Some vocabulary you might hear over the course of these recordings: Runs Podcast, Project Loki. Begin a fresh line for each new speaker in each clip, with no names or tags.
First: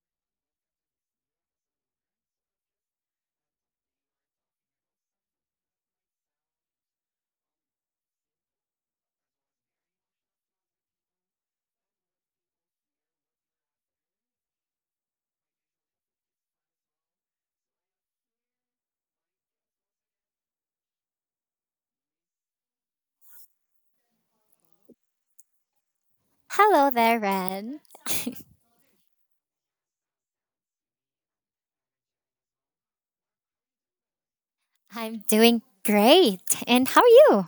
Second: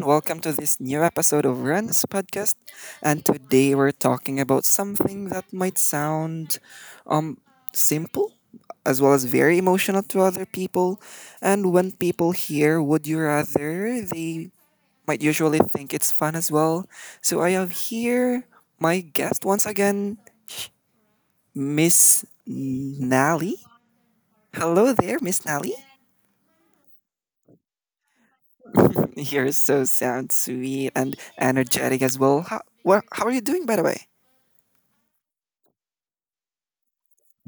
Welcome to this new episode of Runs Podcast. And today we're talking about something that might sound um simple as well as very emotional to other people. And when people hear would you rather, they might usually think it's fun as well. So I have here my guest once again, Miss Nally. Hello there, Miss Nally.
Hello there, Ren.
You're so sound sweet and energetic as well. How, well, how are you doing, by the way?
I'm doing great. And how are you?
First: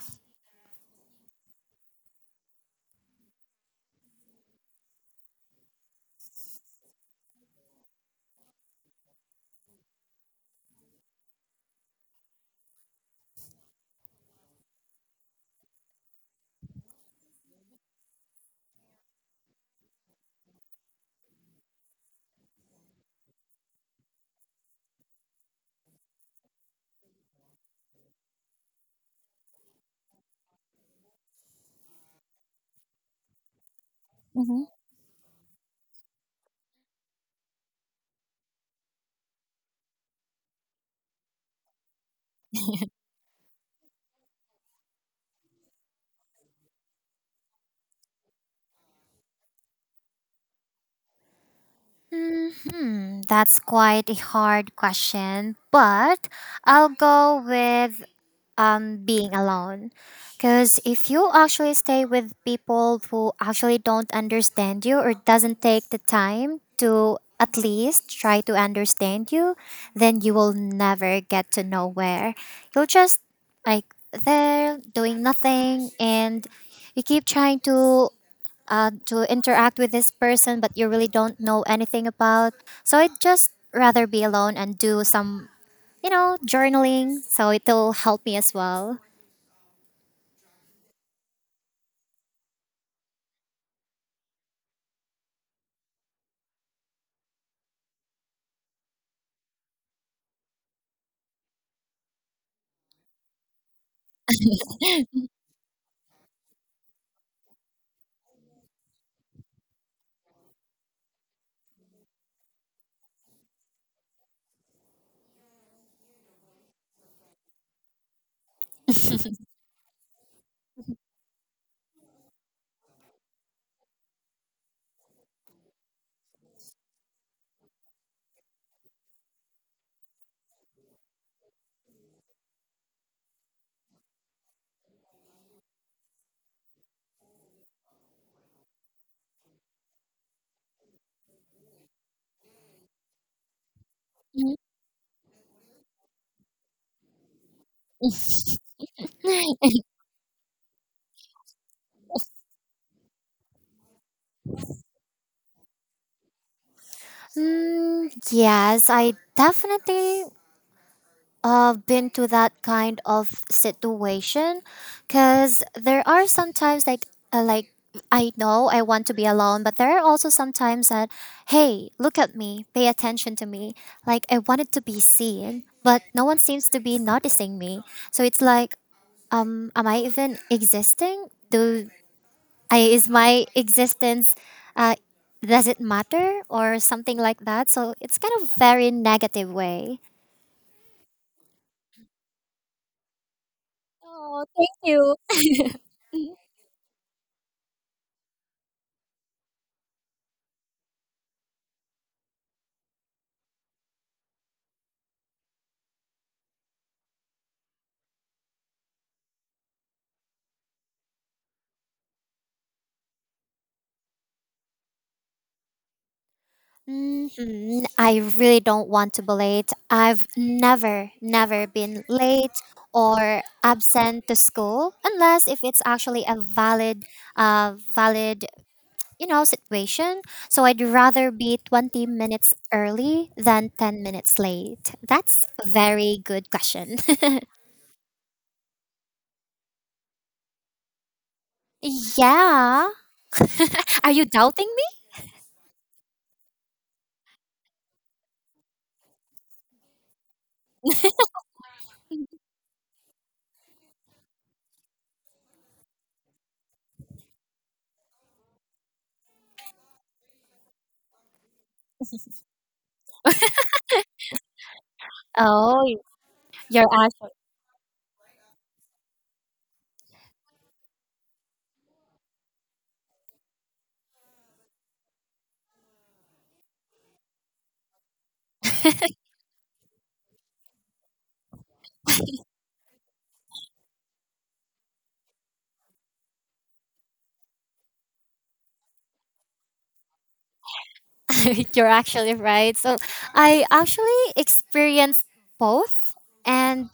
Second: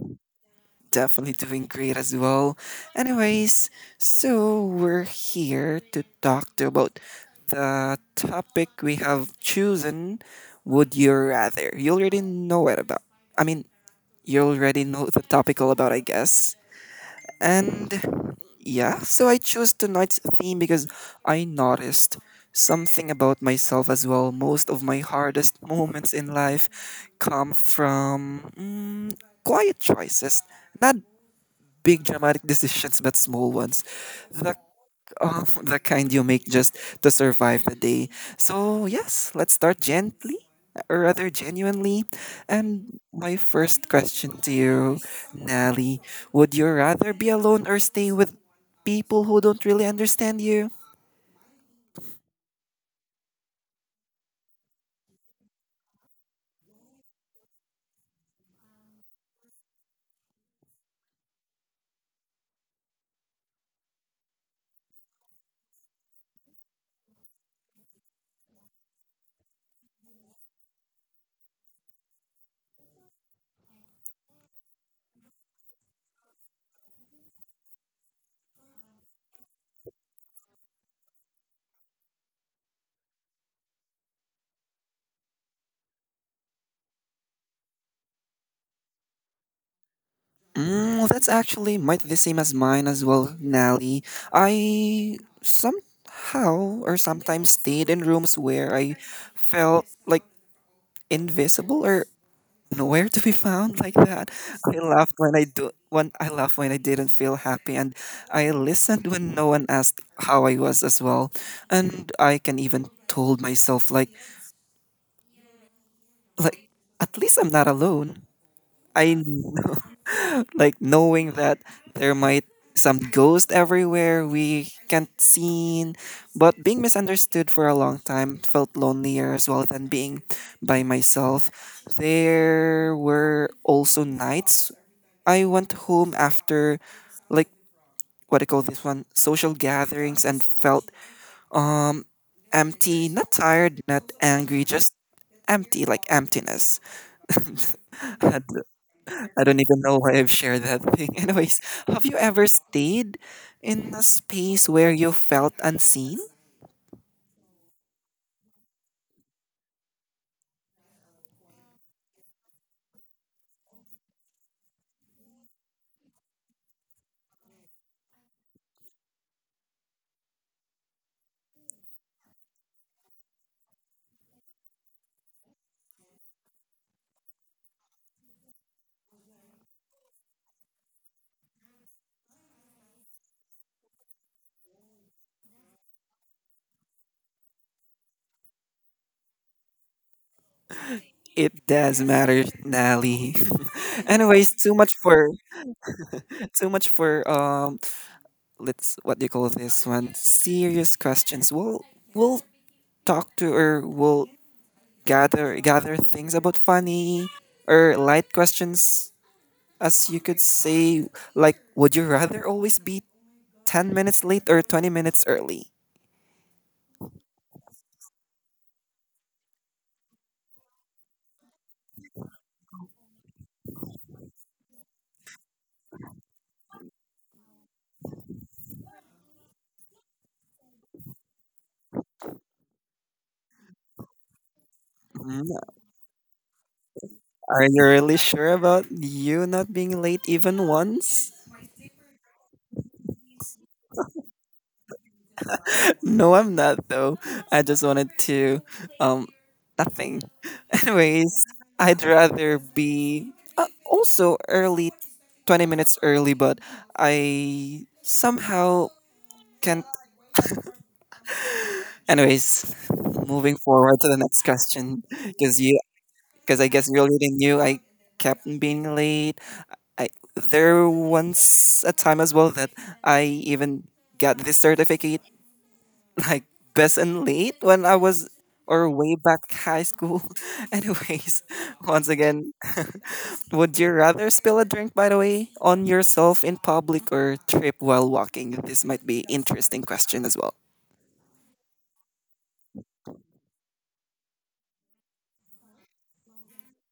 Definitely doing great as well. Anyways, so we're here to talk to about the topic we have chosen. Would you rather? You already know it about. I mean, you already know the topic all about, I guess. And yeah, so I chose tonight's theme because I noticed something about myself as well. Most of my hardest moments in life come from quiet choices, not big dramatic decisions, but small ones. The
hmm
of the kind you make just to survive the day. So, yes, let's start gently, or rather genuinely. And my first question to you, Nelly, would you rather be alone or stay with people who don't really understand you?
That's quite a hard question, but I'll go with being alone because if you actually stay with people who actually don't understand you or doesn't take the time to at least try to understand you then you will never get to nowhere you'll just like there doing nothing and you keep trying to to interact with this person, but you really don't know anything about. So I'd just rather be alone and do some, journaling. So it'll help me as well.
Mm, well, that's actually might be the same as mine as well, Nelly. I somehow or sometimes stayed in rooms where I felt like invisible or nowhere to be found like that. I laughed when I do when I laughed when I didn't feel happy, and I listened when no one asked how I was as well. And I can even told myself like like at least I'm not alone. I know. Like knowing that there might some ghost everywhere we can't see, but being misunderstood for a long time felt lonelier as well than being by myself. There were also nights I went home after, like, what do you call this one, social gatherings, and felt um empty, not tired, not angry, just empty, like emptiness. I d- I don't even know why I've shared that thing. Anyways, have you ever stayed in a space where you felt unseen?
Yes, I definitely I've been to that kind of situation because there are sometimes like uh, like I know I want to be alone, but there are also sometimes that hey, look at me, pay attention to me. Like I wanted to be seen, but no one seems to be noticing me. So it's like, am I even existing? Do I is my existence uh, does it matter or something like that? So it's kind of very negative way.
It does matter, Nally.
Oh,
Anyways,
thank
too much
you.
for too much for um let's, what do you call this one? Serious questions. We'll talk to or will gather things about funny or light questions, as you could say, like would you rather always be 10 minutes late or 20 minutes early?
Mhm. I really don't want to be late. I've never, never been late or absent to school unless if it's actually a valid, uh, valid, situation. So I'd rather be 20 minutes early than 10 minutes late. That's
Mm,
a very good question.
are you really sure about you not being late even once?
Yeah. Are you doubting me?
No, I'm not though. I just wanted to, um nothing. Anyways, I'd rather be also early, 20 minutes early, but I somehow can. Anyways, moving forward to the next question, because
Oh,
because I
you're
guess you already knew I kept on being late. I, there once a time as well that I even got this certificate like best and late when I was, or way back high school. Anyways, once again, would you rather spill a drink, by the way, on yourself in public or trip while walking? This might be interesting question as well.
you're actually right. So I actually experienced both, and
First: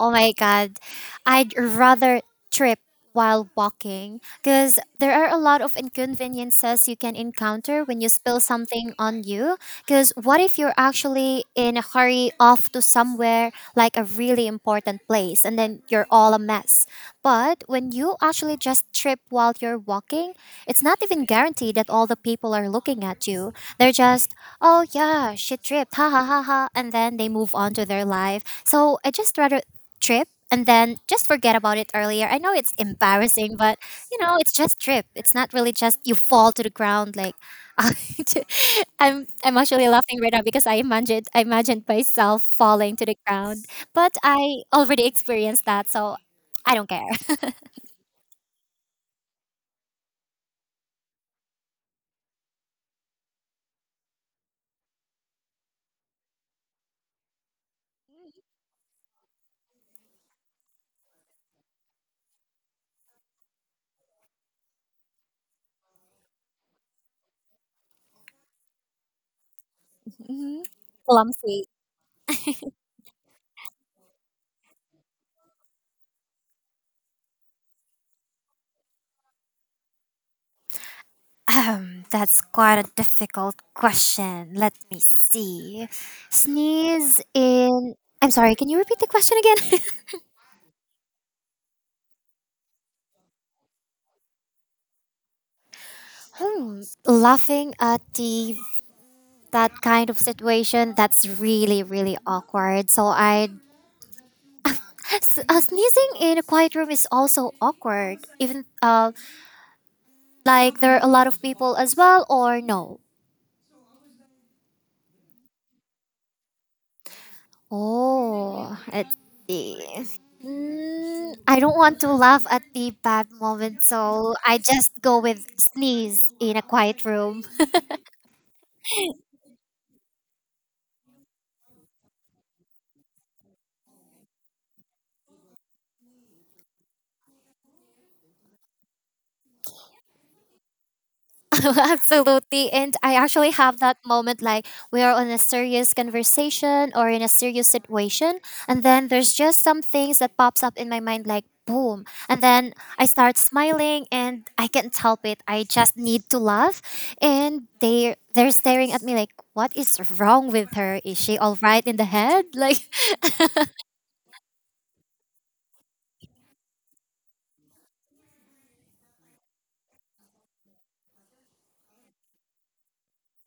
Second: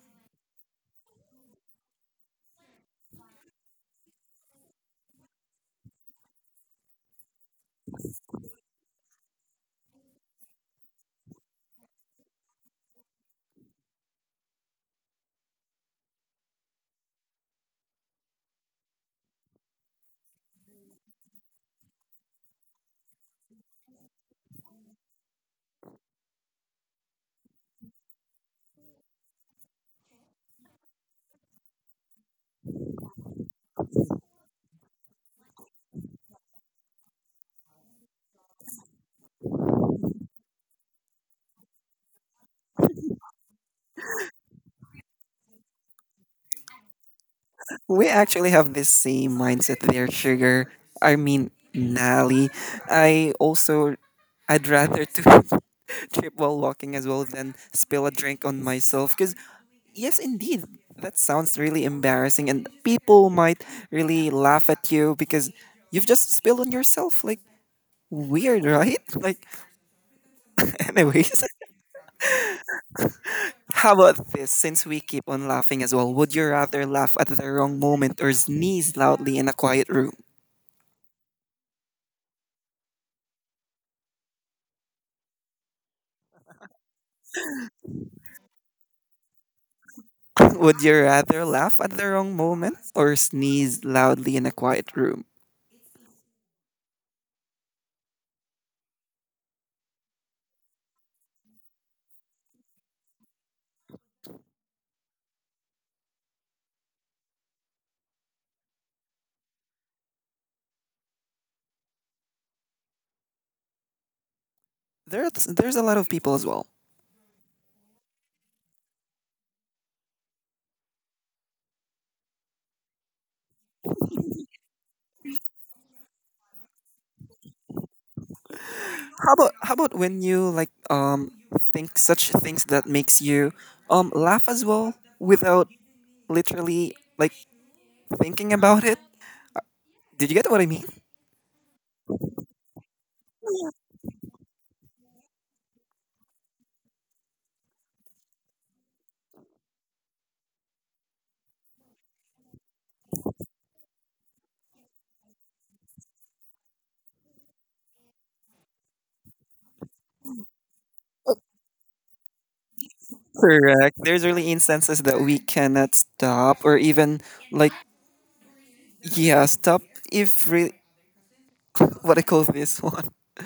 oh my god, I'd rather trip while walking because there are a lot of inconveniences you can encounter when you spill something on you. Because what if you're actually in a hurry off to somewhere like a really important place and then you're all a mess. But when you actually just trip while you're walking, it's not even guaranteed that all the people are looking at you. They're just, oh yeah, she tripped, ha ha ha ha, and then they move on to their life. So I just rather trip and then just forget about it earlier. I know it's embarrassing, but you know, it's just trip. It's not really just you fall to the ground like I'm actually laughing right now because I imagined myself falling to the ground. But I already experienced that, so I don't care.
We actually have this same mindset there, sugar. I mean, Nally. I also, I'd rather to trip while walking as well than spill a drink on myself. Because yes, indeed, that sounds really embarrassing, and people might really laugh at you because you've just spilled on yourself. Like, weird, right? Like,
Mhm.
anyways.
Clumsy.
How about this? Since we keep on laughing as well, would you rather laugh at the wrong moment or sneeze loudly in a quiet room?
That's quite a difficult question. Let me see. Sneeze in. I'm sorry, can you repeat the question again?
Would you rather laugh at the wrong moment or sneeze loudly in a quiet room?
Hmm. Laughing at the that kind of situation that's really really awkward. Sneezing in a quiet room is also awkward. Even like there are a lot of people as well, or no.
There's a lot of people as well.
Oh, let's see. I don't want to laugh at the bad moment, so I just go with sneeze in a quiet room.
How about when you like think such things that makes you laugh as well without literally like thinking about it? Did you get what I mean?
Absolutely. And I actually have that moment like we are on a serious conversation or in a serious situation. And then there's just some things that pops up in my mind like boom. And then I start smiling and I can't help it. I just need to laugh. And they're staring at me like, what is wrong with her? Is she all right in the head? Like
Correct. There's really instances that we cannot stop or even, like, yeah, stop if re- what I call this one.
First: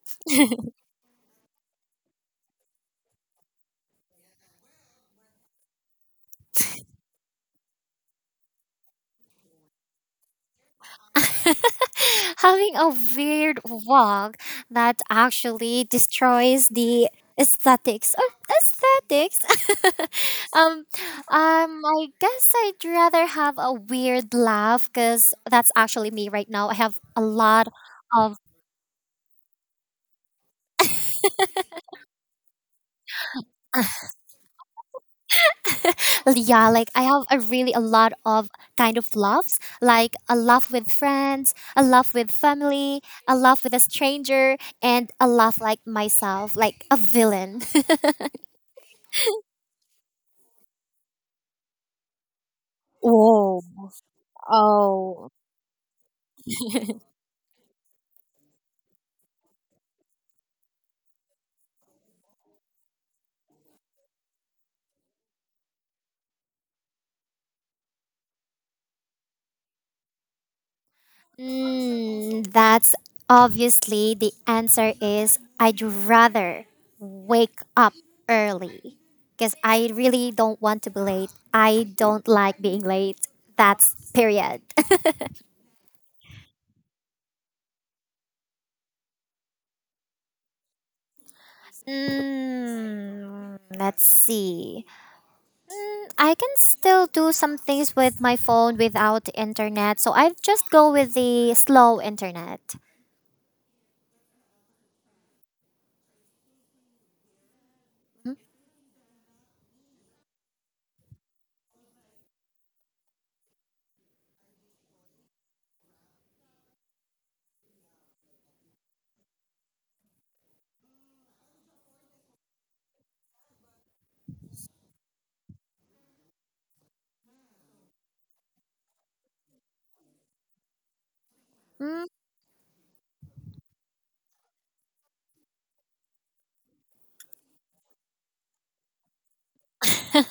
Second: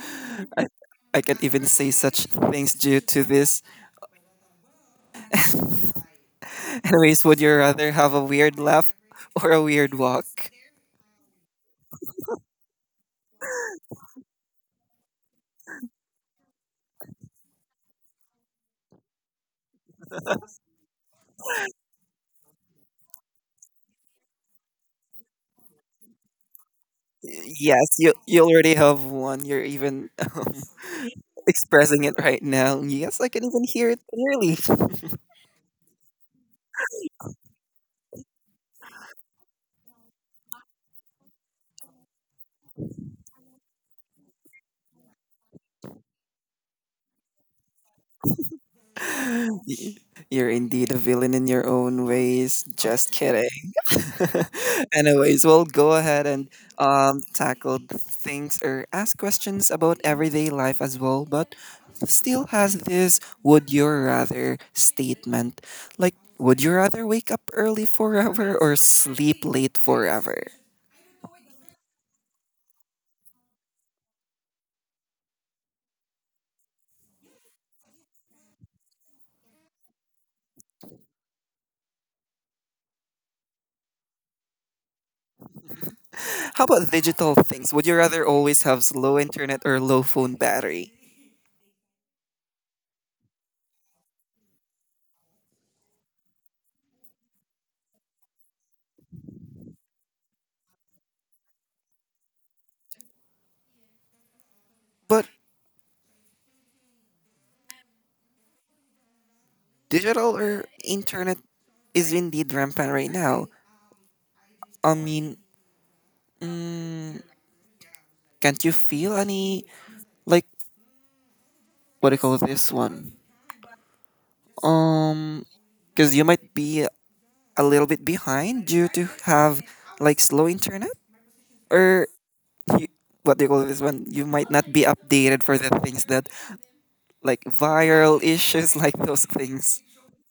I I can't even say such things due to this. Anyways, would you rather have a weird laugh or a weird walk?
having a weird walk that actually destroys the aesthetics of aesthetics. um, I guess I'd rather have a weird laugh because that's actually me right now. I have a lot
Yes, you
of
you already have one. You're even expressing it right now. Yes, I can even hear it clearly.
yeah, like I have a really a lot of kind of laughs, like a laugh with friends, a laugh with family, a laugh with a stranger, and a laugh like myself, like a villain.
Y- You're indeed a villain in your own ways. Just kidding.
Oh, oh.
Anyways, we'll go ahead and tackle the things or ask questions about everyday life as well, but still has this would you rather statement. Like, would you rather wake up early forever or sleep late forever?
That's obviously the answer is I'd rather wake up early because I really don't want to be late. I don't like being late. That's period.
How about digital things? Would you rather always have slow internet or low phone battery?
Let's see. I can still do some things with my phone without internet, so I just go with the slow internet.
But
Mm,
digital or internet is indeed rampant right now. I mean, can't you feel any, like, what do you call this one? Um, because you might be a little bit behind due to have like slow internet,
mm.
or you, what do you call this one? You might not be updated for the things that, like, viral issues like those things.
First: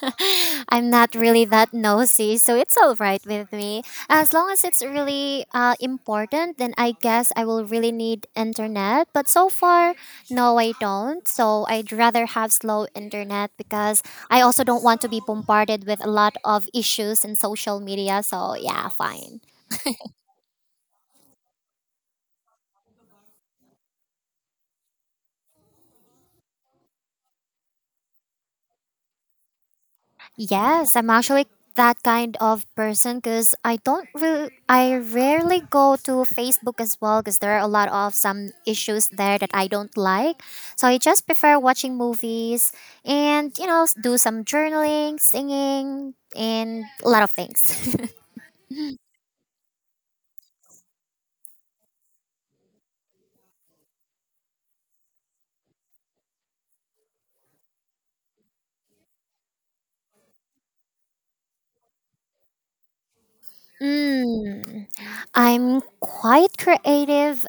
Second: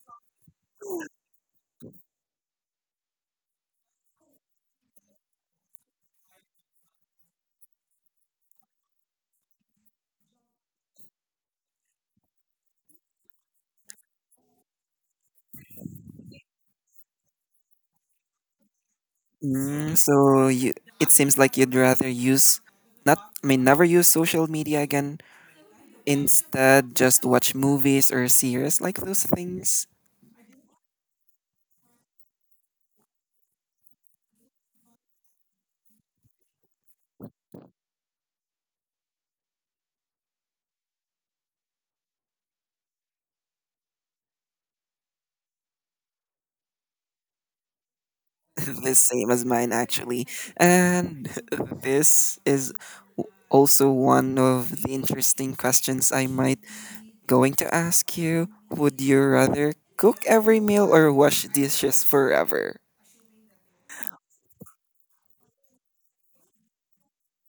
I'm not really that nosy, so it's all right with me. As long as it's really important, then I guess I will really need internet. But so far, no, I don't. So I'd rather have slow internet because I also don't want to be bombarded with a lot of issues in social media. So yeah, fine.
Mm, so you, it seems like you'd rather use, not, I mean, never use social media again. Instead, just watch movies or series like those things.
Yes, I'm actually that kind of person because I don't really, I rarely go to Facebook as well because there are a lot of some issues there that I don't like. So I just prefer watching movies and, you know, do some journaling, singing, and a lot of things.
The same as mine, actually. And this is also one of the interesting questions I might going to ask you. Would you rather cook every meal or wash dishes forever?
Mm, I'm quite creative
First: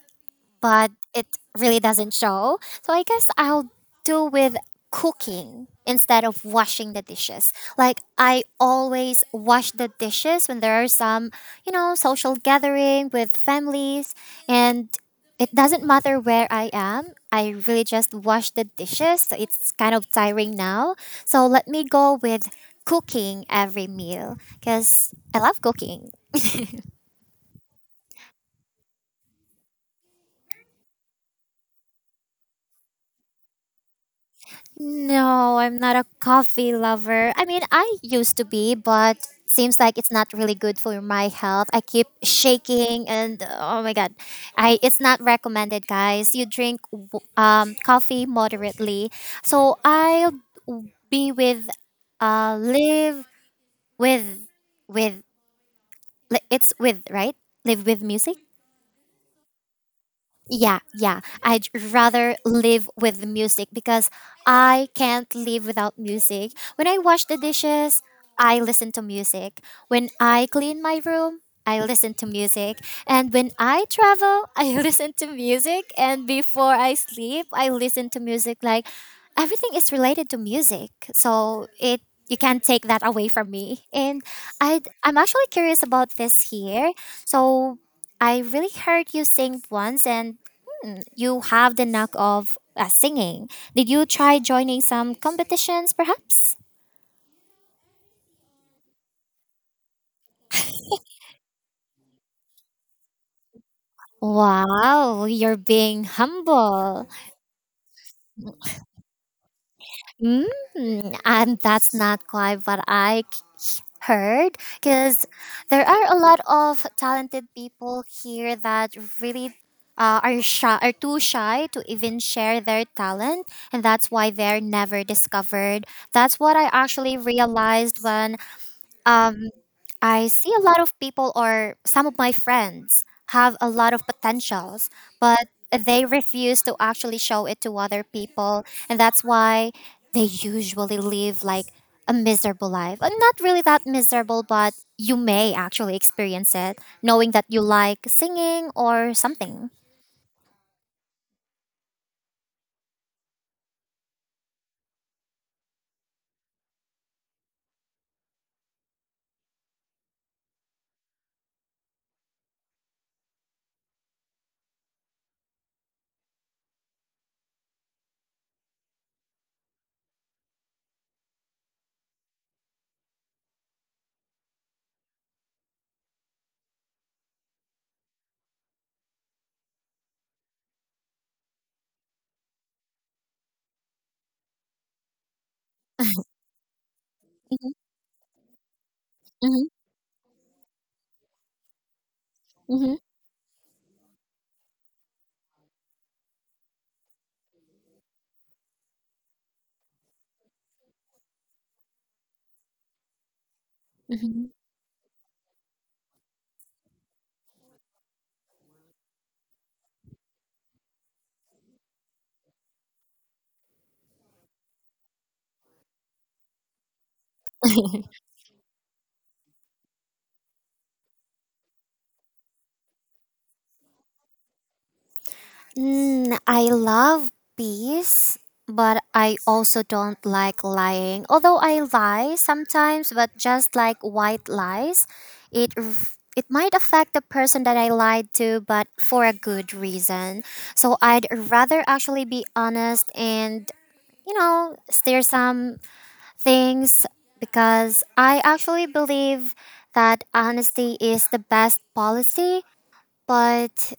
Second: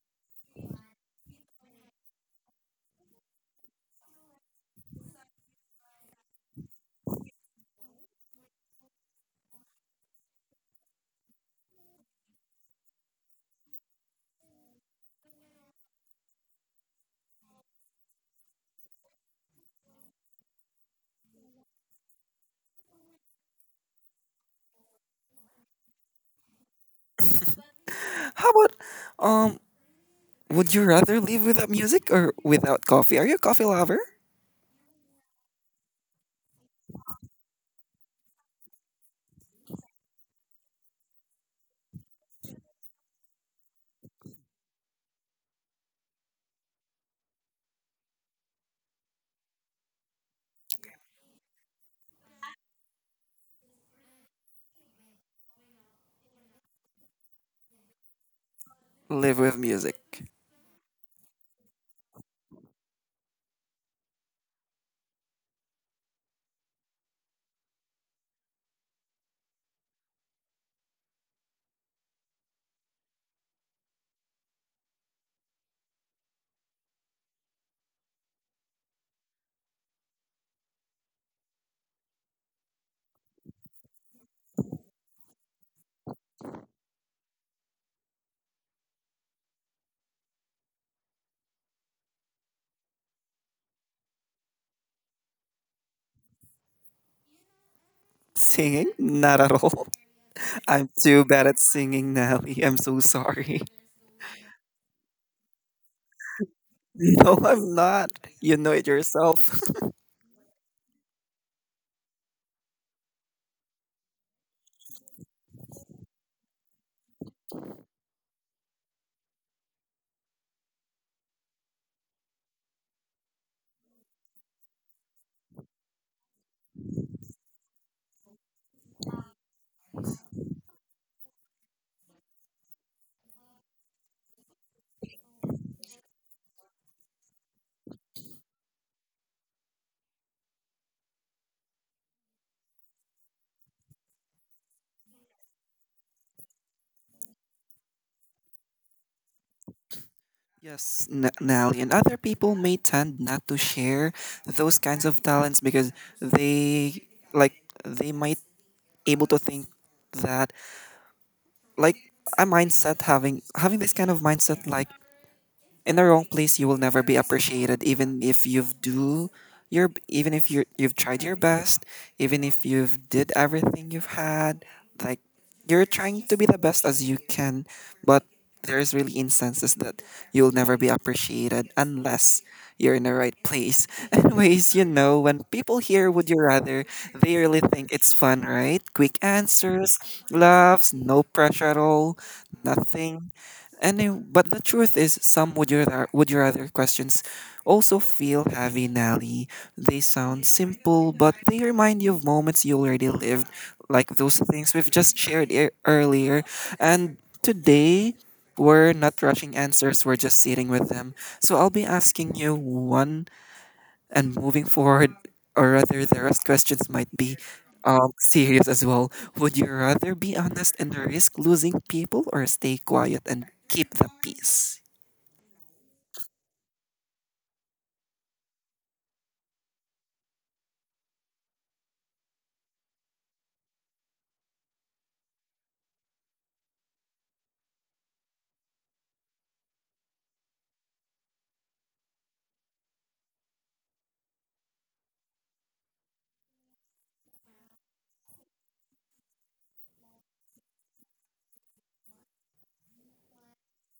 but it really doesn't show. So I guess I'll do with cooking instead of washing the dishes. Like I always wash the dishes when there are some, you know, social gathering with families and it doesn't matter where I am. I really just wash the dishes. So it's kind of tiring now. So let me go with cooking every meal because I love cooking.
How about um? Would you rather live without music or without coffee? Are you a coffee lover?
No, I'm not a coffee lover. I mean, I used to be, but seems like it's not really good for my health. I keep shaking and oh my god. I it's not recommended, guys. You drink coffee moderately. So I'll be with live with with li- it's with, right? Live with music.
Live with music.
Yeah, yeah. I'd rather live with the music because I can't live without music. When I wash the dishes, I listen to music. When I clean my room, I listen to music. And when I travel, I listen to music. And before I sleep, I listen to music. Like everything is related to music. So it you can't take that away from me. And I'm actually curious about this here. So I really heard you sing once and you have the knack of singing. Did you try joining some competitions, perhaps?
Singing? Not at all. I'm too bad at singing, Nelly. I'm so sorry.
Wow, you're being humble.
No, I'm not. You know it yourself.
Mm, and that's not quite what heard because there are a lot of talented people here that really are shy, are too shy to even share their talent, and that's why they're never discovered. That's what I actually realized when um, I see a lot of people or some of my friends have a lot of potentials, but they refuse to actually show it to other people. And that's why they usually live like a miserable life. And not really that miserable, but you may actually experience it knowing that you like singing or something.
Yes, Nelly, and other people may tend not to share those kinds of talents because they like they might able to think that, like, a mindset, having this kind of mindset like in the wrong place you will never be appreciated even if you've do your even if you you've tried your best, even if you've did everything you've had, like, you're trying to be the best as you can, but there's really instances that you'll never be appreciated unless you're in the right place. Anyways, you know, when people hear would you rather, they really
Mhm,
think it's fun, right? Quick
mhm,
answers, laughs, no pressure at all,
mhm,
nothing any, but the truth is, some would would your rather questions also feel heavy, Nelly. They sound simple, but they remind you of moments you already lived, like those
mhm.
things we've just shared earlier. And today, we're not rushing answers; we're just sitting with them. So I'll be asking you one and moving forward, or rather, the rest questions might be serious as well. Would you rather be honest and risk losing people or stay quiet and keep the peace?
I love peace, but I also don't like lying. Although I lie sometimes, but just like white lies, it might affect the person that I lied to, but for a good reason. So I'd rather actually be honest and you know steer some things because I actually believe that honesty is the best policy. But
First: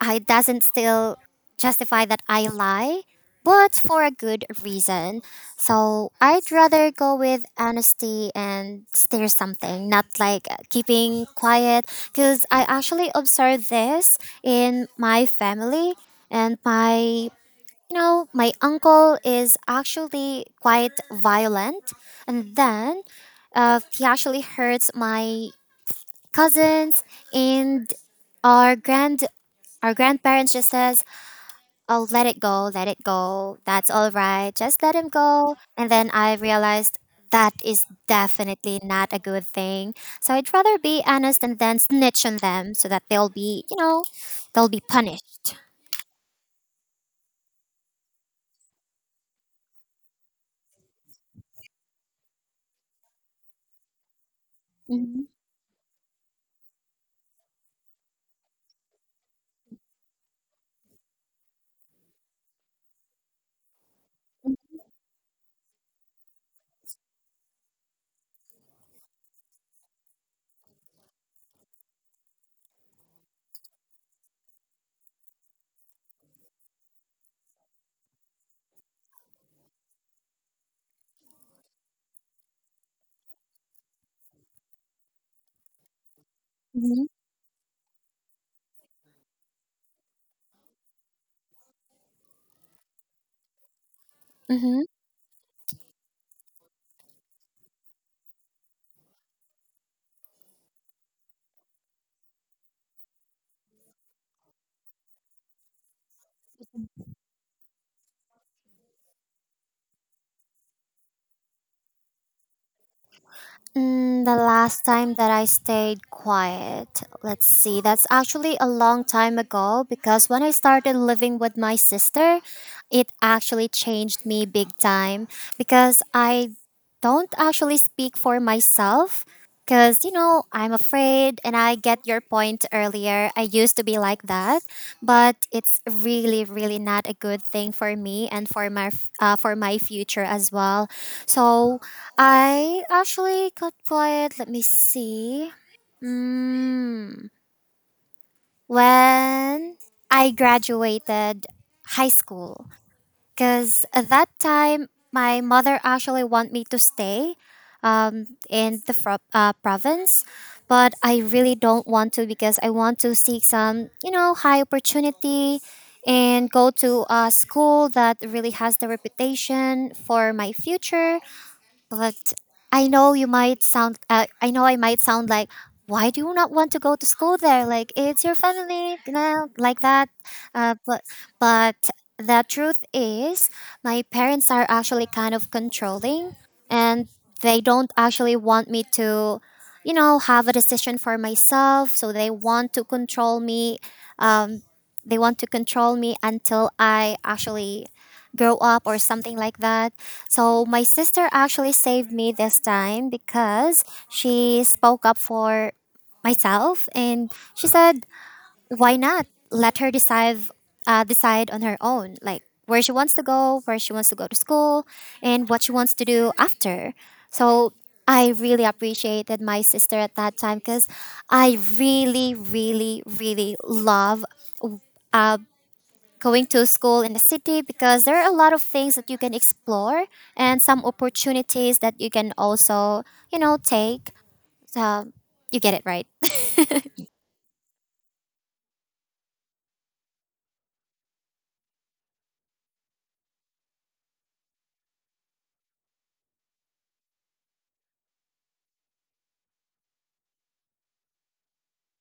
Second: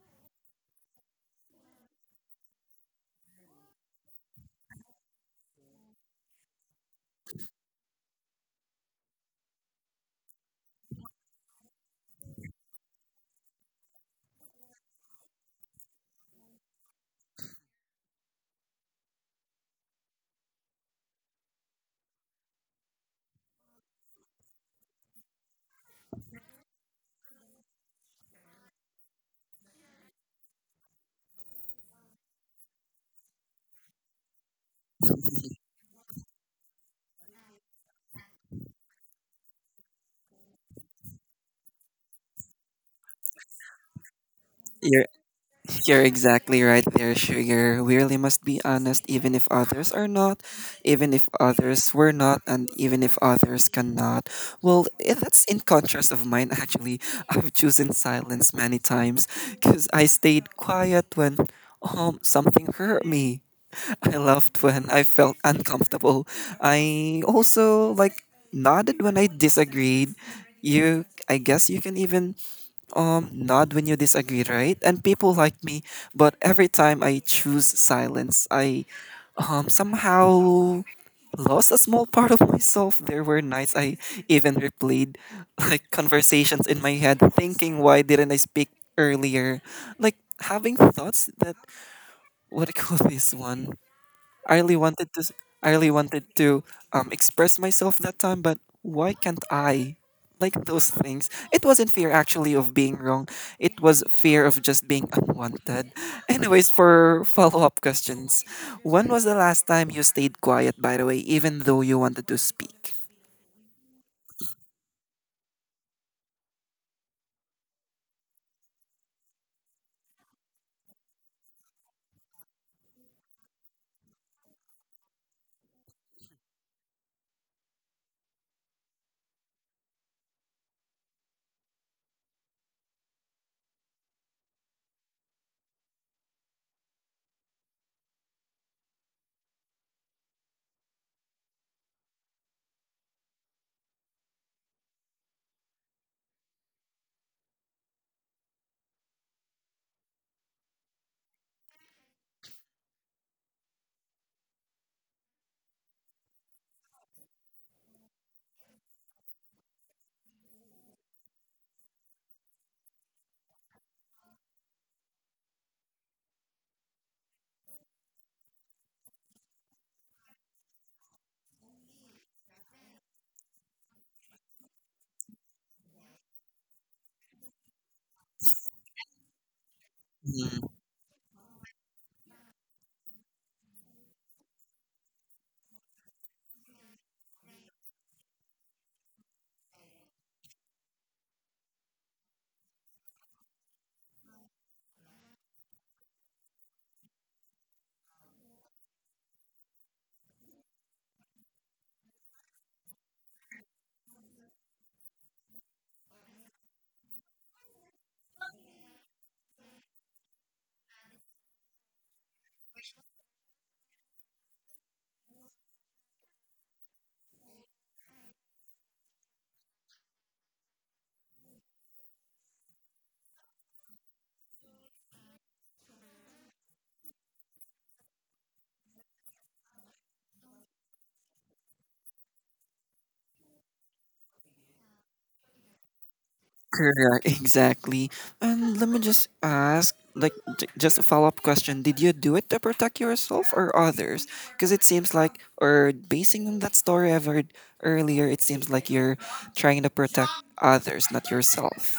I doesn't still justify that I lie, but for a good reason. So I'd rather go with honesty and steer something, not like keeping quiet. Because I actually observed this in my family and my. You know, my uncle is actually quite violent, and then he actually hurts my cousins, and our grand our grandparents just says oh, let it go, let it go. That's all right. Just let him go. And then I realized that is definitely not a good thing. So I'd rather be honest and then snitch on them so that they'll be, you know, they'll be
You're,
punished.
you're exactly right there, Sugar. We really must be honest, even if others are not, even if others were not, and even if others cannot. Well, eh,
Mm-hmm.
that's in contrast of mine, actually. I've chosen silence many times because I stayed quiet when something hurt me. I laughed when I felt uncomfortable. I also like nodded when I disagreed. You, I guess you can even nod when you disagree, right? And people like me, but every time I choose silence, I somehow lost a small part of myself. There were nights I even replayed like conversations in my
Mm-hmm.
head, thinking why didn't I speak earlier? Like having thoughts that, what I call this one? I really
Mm-hmm.
wanted to s- I really wanted to express myself that time, but why can't I? Like those things. It wasn't fear actually of being wrong. It was fear of just being unwanted. Anyways, for follow-up questions. When was the last time you stayed quiet, by the way, even though you wanted to speak?
The last time that I stayed quiet, let's see, that's actually a long time ago because when I started living with my sister, it actually changed me big time because I don't actually speak for myself because, you know, I'm afraid and I get your point earlier. I used to be like that, but it's really, really not a good thing for me and for for my future as well. So, I actually got quiet. Let me see. Mm, when I graduated high school, because at that time my mother actually want me to stay in the province, but I really don't want to because I want to seek some you know high opportunity and go to a school that really has the reputation for my future but I know you might sound. I know I might sound like, why do you not want to go to school there? Like it's your family, you know, like that.
Hmm.
Uh, but but the truth is, my parents are actually kind of controlling, and they don't actually want me to, you know, have a decision for myself. So they want to control me. Um, they want to control me until I actually grow up or something like that. So my sister actually saved me this time because she spoke up for myself and she said, "Why not let her decide on her own, like where she wants to go, where she wants to go to school, and what she wants to do after." So I really appreciated my sister at that time because I really, really, really love uh, going to school in the city because there are a lot of things that you can explore and some opportunities that you can also take um, you get it right.
Correct, exactly. And let me just ask, like, just a follow up question. Did you do it to protect yourself or others? Because it seems like, or basing on that story I've heard earlier, it seems like you're trying to protect others, not yourself.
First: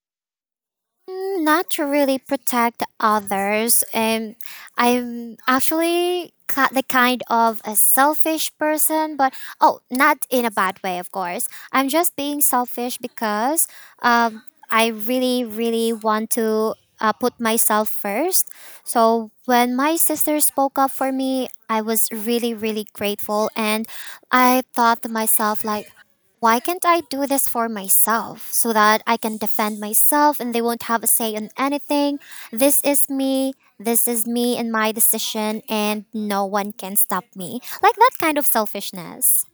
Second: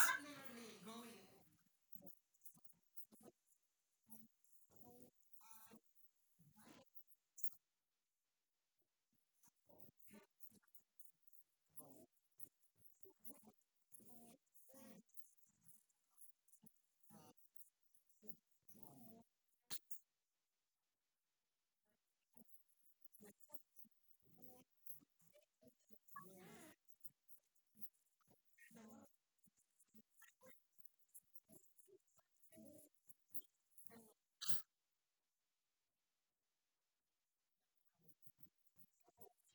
Mm, not to really protect others. I'm actually the kind of a selfish person, but oh, not in a bad way, of course. I'm just being selfish because um, I really, really want to put myself first. So when my sister spoke up for me, I was really, really grateful, and I thought to myself like, why can't I do this for myself so that I can defend myself and they won't have a say in anything? This is me, this is me and my decision, and no one can stop me. Like that kind of selfishness.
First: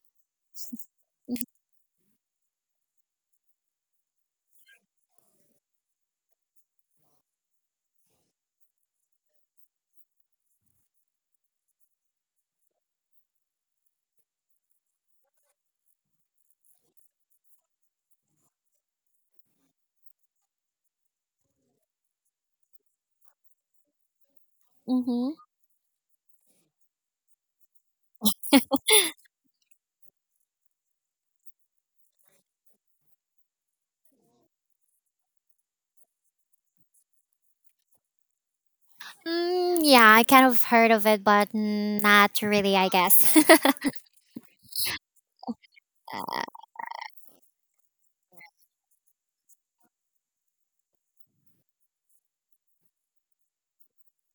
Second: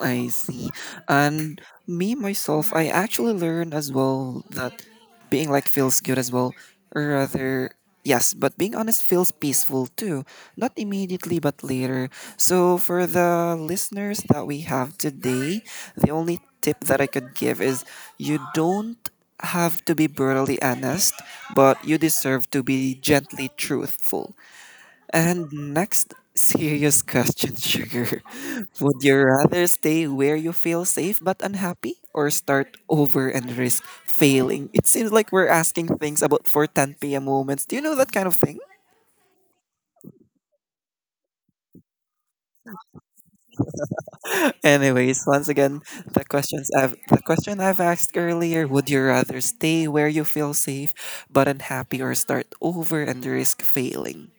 I see. And me myself, I actually learned as well that being like feels good as well, or rather, yes, but being honest feels peaceful too. Not immediately, but later. So for the listeners that we have today, the only tip that I could give is you don't have to be brutally honest, but you deserve to be gently truthful.
Mm-hmm.
And next serious question, Sugar. Would you rather stay where you feel safe but unhappy or start over and risk failing? It seems like we're asking things about for 10 p.m. moments. Do you know that kind of thing?
Mm, yeah, I kind of heard of it, but not really, I guess.
Anyways, once again, the questions I've the question I've asked earlier, would you rather stay where you feel safe but unhappy or start over and risk failing?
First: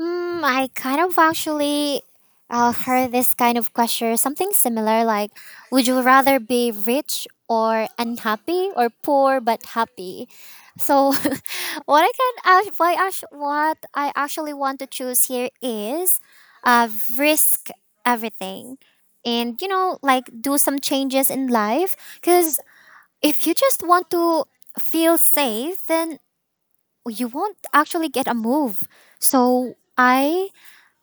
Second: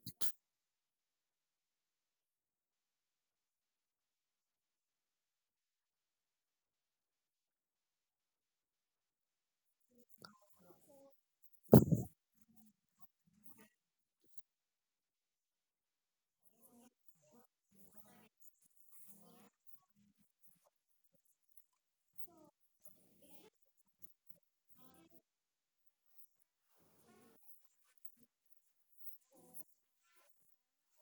Mm, I kind of actually heard this kind of question, something similar like, would you rather be rich or unhappy or poor but happy? So what I can act- why actu- what I actually want to choose here is uh, risk everything and you know like do some changes in life because if you just want to feel safe then you won't actually get a move, so I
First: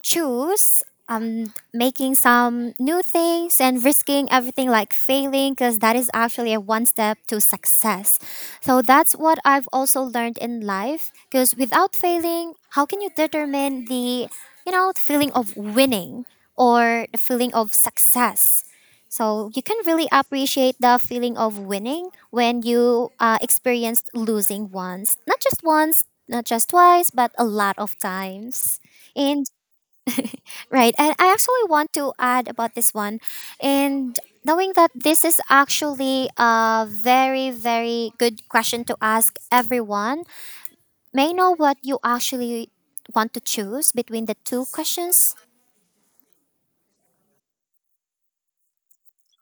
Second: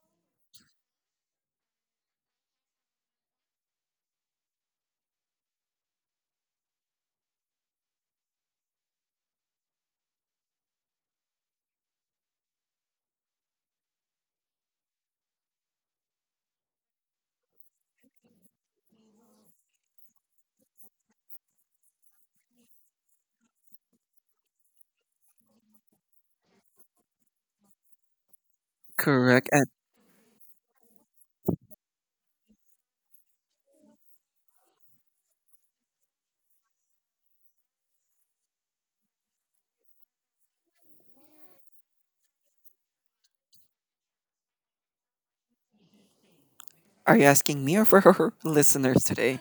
choose making some new things and risking everything like failing because that is actually a one step to success. So that's what I've also learned in life because without failing, how can you determine the, you know, the feeling of winning or the feeling of success? So you can really appreciate the feeling of winning when you experienced losing, once not just once, not just twice, but a lot of times. And.
Correct. And
Right. And I actually want to add about this one. And knowing that this is actually a very, very good question to ask everyone, may I know what you actually want to choose between the two questions?
are you asking me or for our listeners today?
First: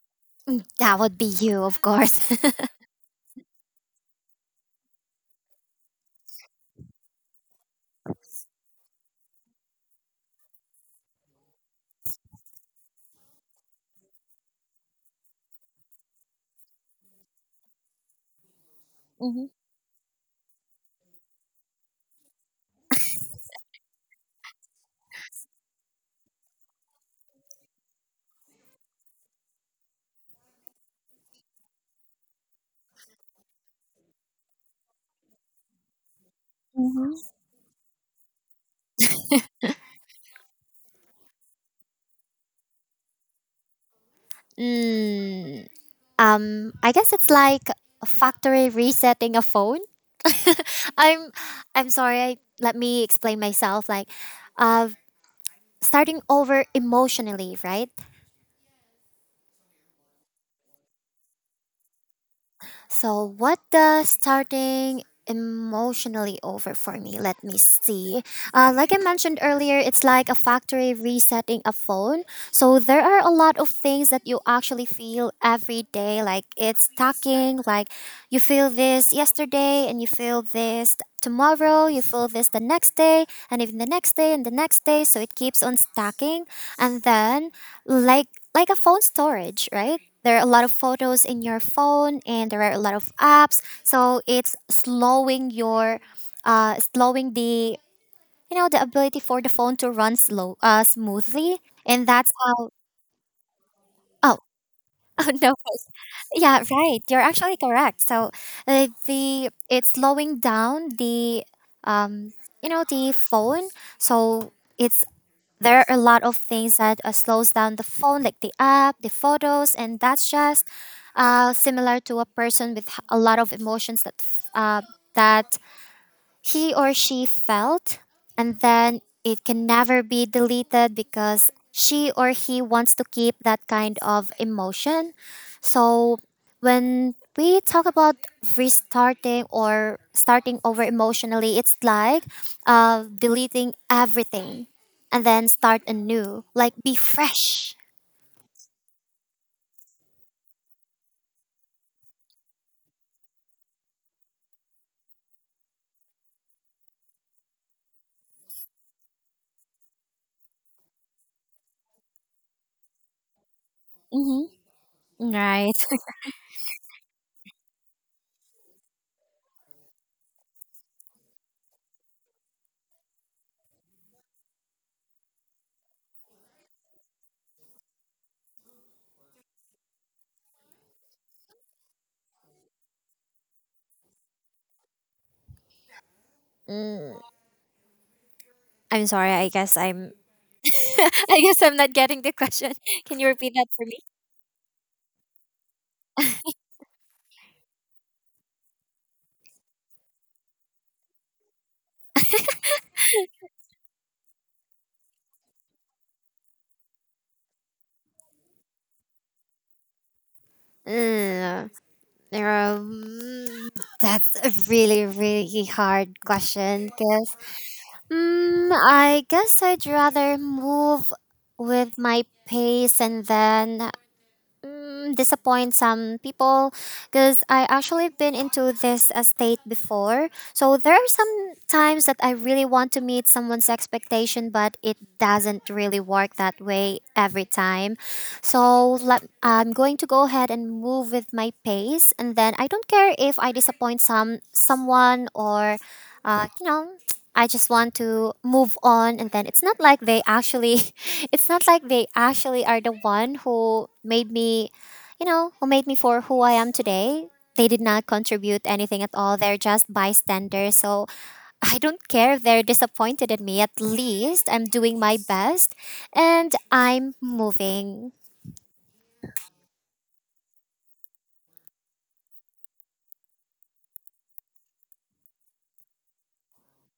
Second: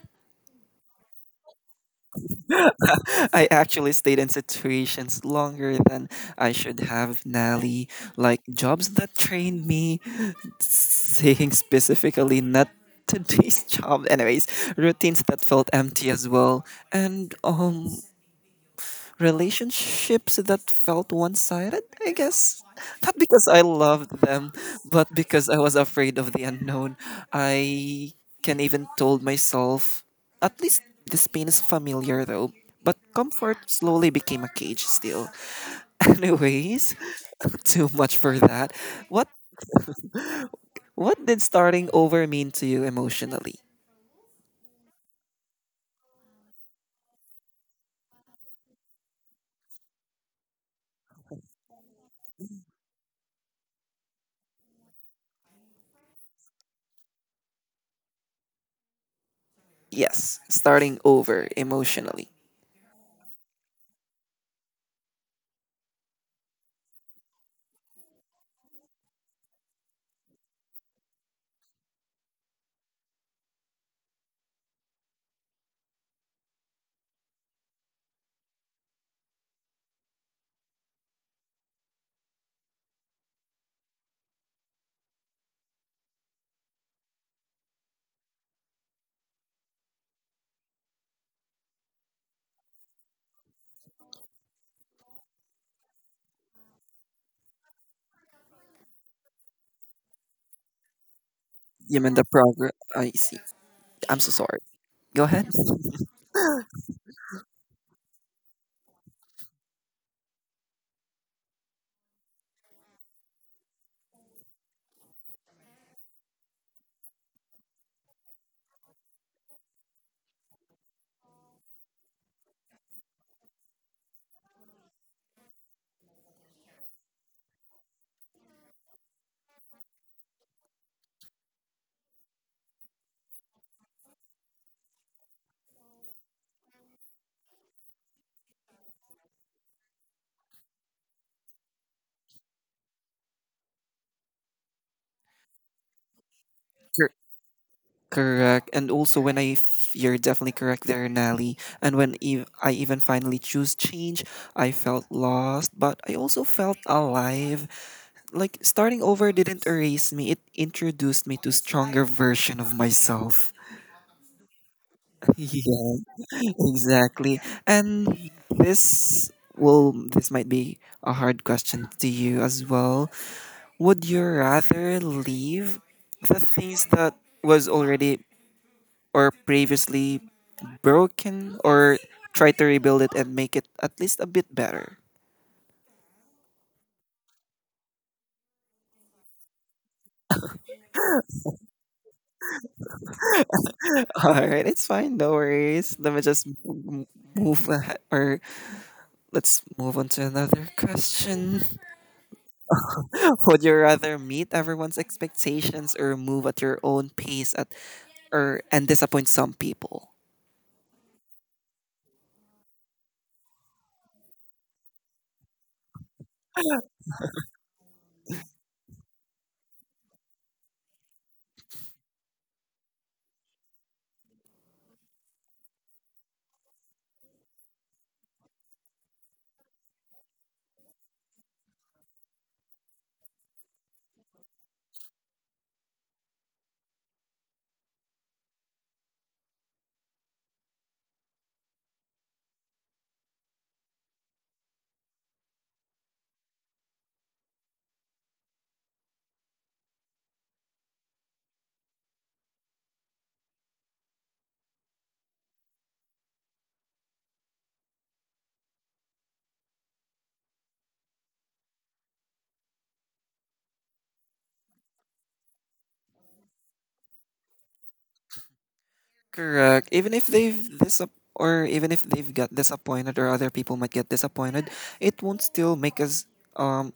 That would be you, of course.
I actually stayed in situations longer than I should have, Nally. Like jobs that trained me, saying specifically not today's job. Anyways, routines that felt empty as well, and
Mhm.
relationships that felt one sided, I guess. Not because I loved them, but because I was afraid of the unknown. I can even told myself, at least this pain is familiar though. But comfort slowly became a cage still. Anyways,
Mhm.
too much for that. What what did starting over mean to you emotionally?
Mm, I guess it's like a factory resetting a phone. I'm, I'm sorry. I, let me explain myself. Like, uh, starting over emotionally, right?
Yes, starting over emotionally.
So, what does starting emotionally over for me? Let me see. Like I mentioned earlier, it's like a factory resetting a phone. So, there are a lot of things that you actually feel every day. Like it's stacking, like you feel this yesterday and you feel this tomorrow, you feel this the next day and even the next day and the next day, so it keeps on stacking. And then, like like a phone storage, right? There are a lot of photos in your phone, and there are a lot of apps. So it's slowing your, slowing the, you know, the ability for the phone to run slow, smoothly,
You
and
mean the
that's how.
progress? I see. I'm so
Oh,
sorry. Go
oh
ahead.
no. Yeah, right. You're actually correct. So the it's slowing down the um you know the phone. So it's, there are a lot of things that slows down the phone, like the app, the photos, and that's just similar to a person with a lot of emotions that that he or she felt, and then it can never be deleted because she or he wants to keep that kind of emotion. So when we talk about restarting or starting over emotionally, it's like deleting everything and then start anew, like be fresh.
Correct. And also, when you're definitely correct there, Nally. And when I even finally choose change, I felt lost, but I also felt alive. Like starting over didn't erase me; it introduced me to stronger version of myself.
Hmm. Right.
Yeah, exactly. And this will this might be a hard question to you as well. Would you rather leave the things that was already or previously broken, or try to rebuild it and make it at least a bit better?
Mm, I'm sorry. I guess I'm. I guess I'm not getting the question. Can you repeat that for me?
All right, it's fine. No worries. Let me move ahead, or let's move on to another question. Would you rather meet everyone's expectations or move at your own pace at or and disappoint some people?
Mm. Um, that's a really, really hard question because, mm, I guess I'd rather move with my pace and then, mm, disappoint some people because I actually been into this state before. So there are some times that I really want to meet someone's expectation, but it doesn't really work that way every time. So let, I'm going to go ahead and move with my pace, and then I don't care if I disappoint someone or. You know, I just want to move on, and then it's not like they actually it's not like they actually are the one who made me, you know, who made me for who I am today. They did not contribute anything at all. They're just bystanders. So I don't care if they're disappointed at me. At least I'm doing my best, and I'm moving.
Correct. Even if they've disap or even if they've got disappointed, or other people might get disappointed, it won't still make us um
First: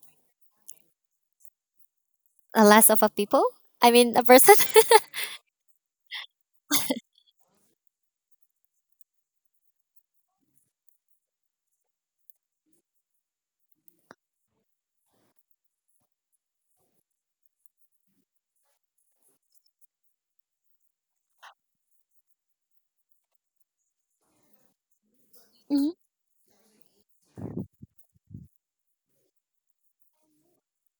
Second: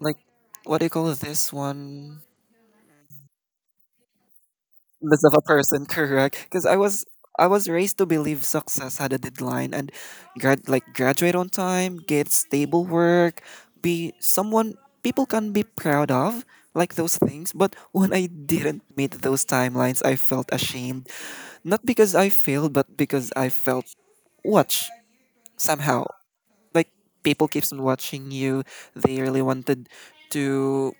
like, what do you call this one,
Less of a people, I mean a person.
list of a person. Correct, because I was raised to believe success had a deadline, and graduate on time, get stable work, be someone people can be proud of, like those things. But when I didn't meet those timelines, I felt ashamed, not because I failed, but because I felt watch, somehow, like people keeps on watching you. They really wanted to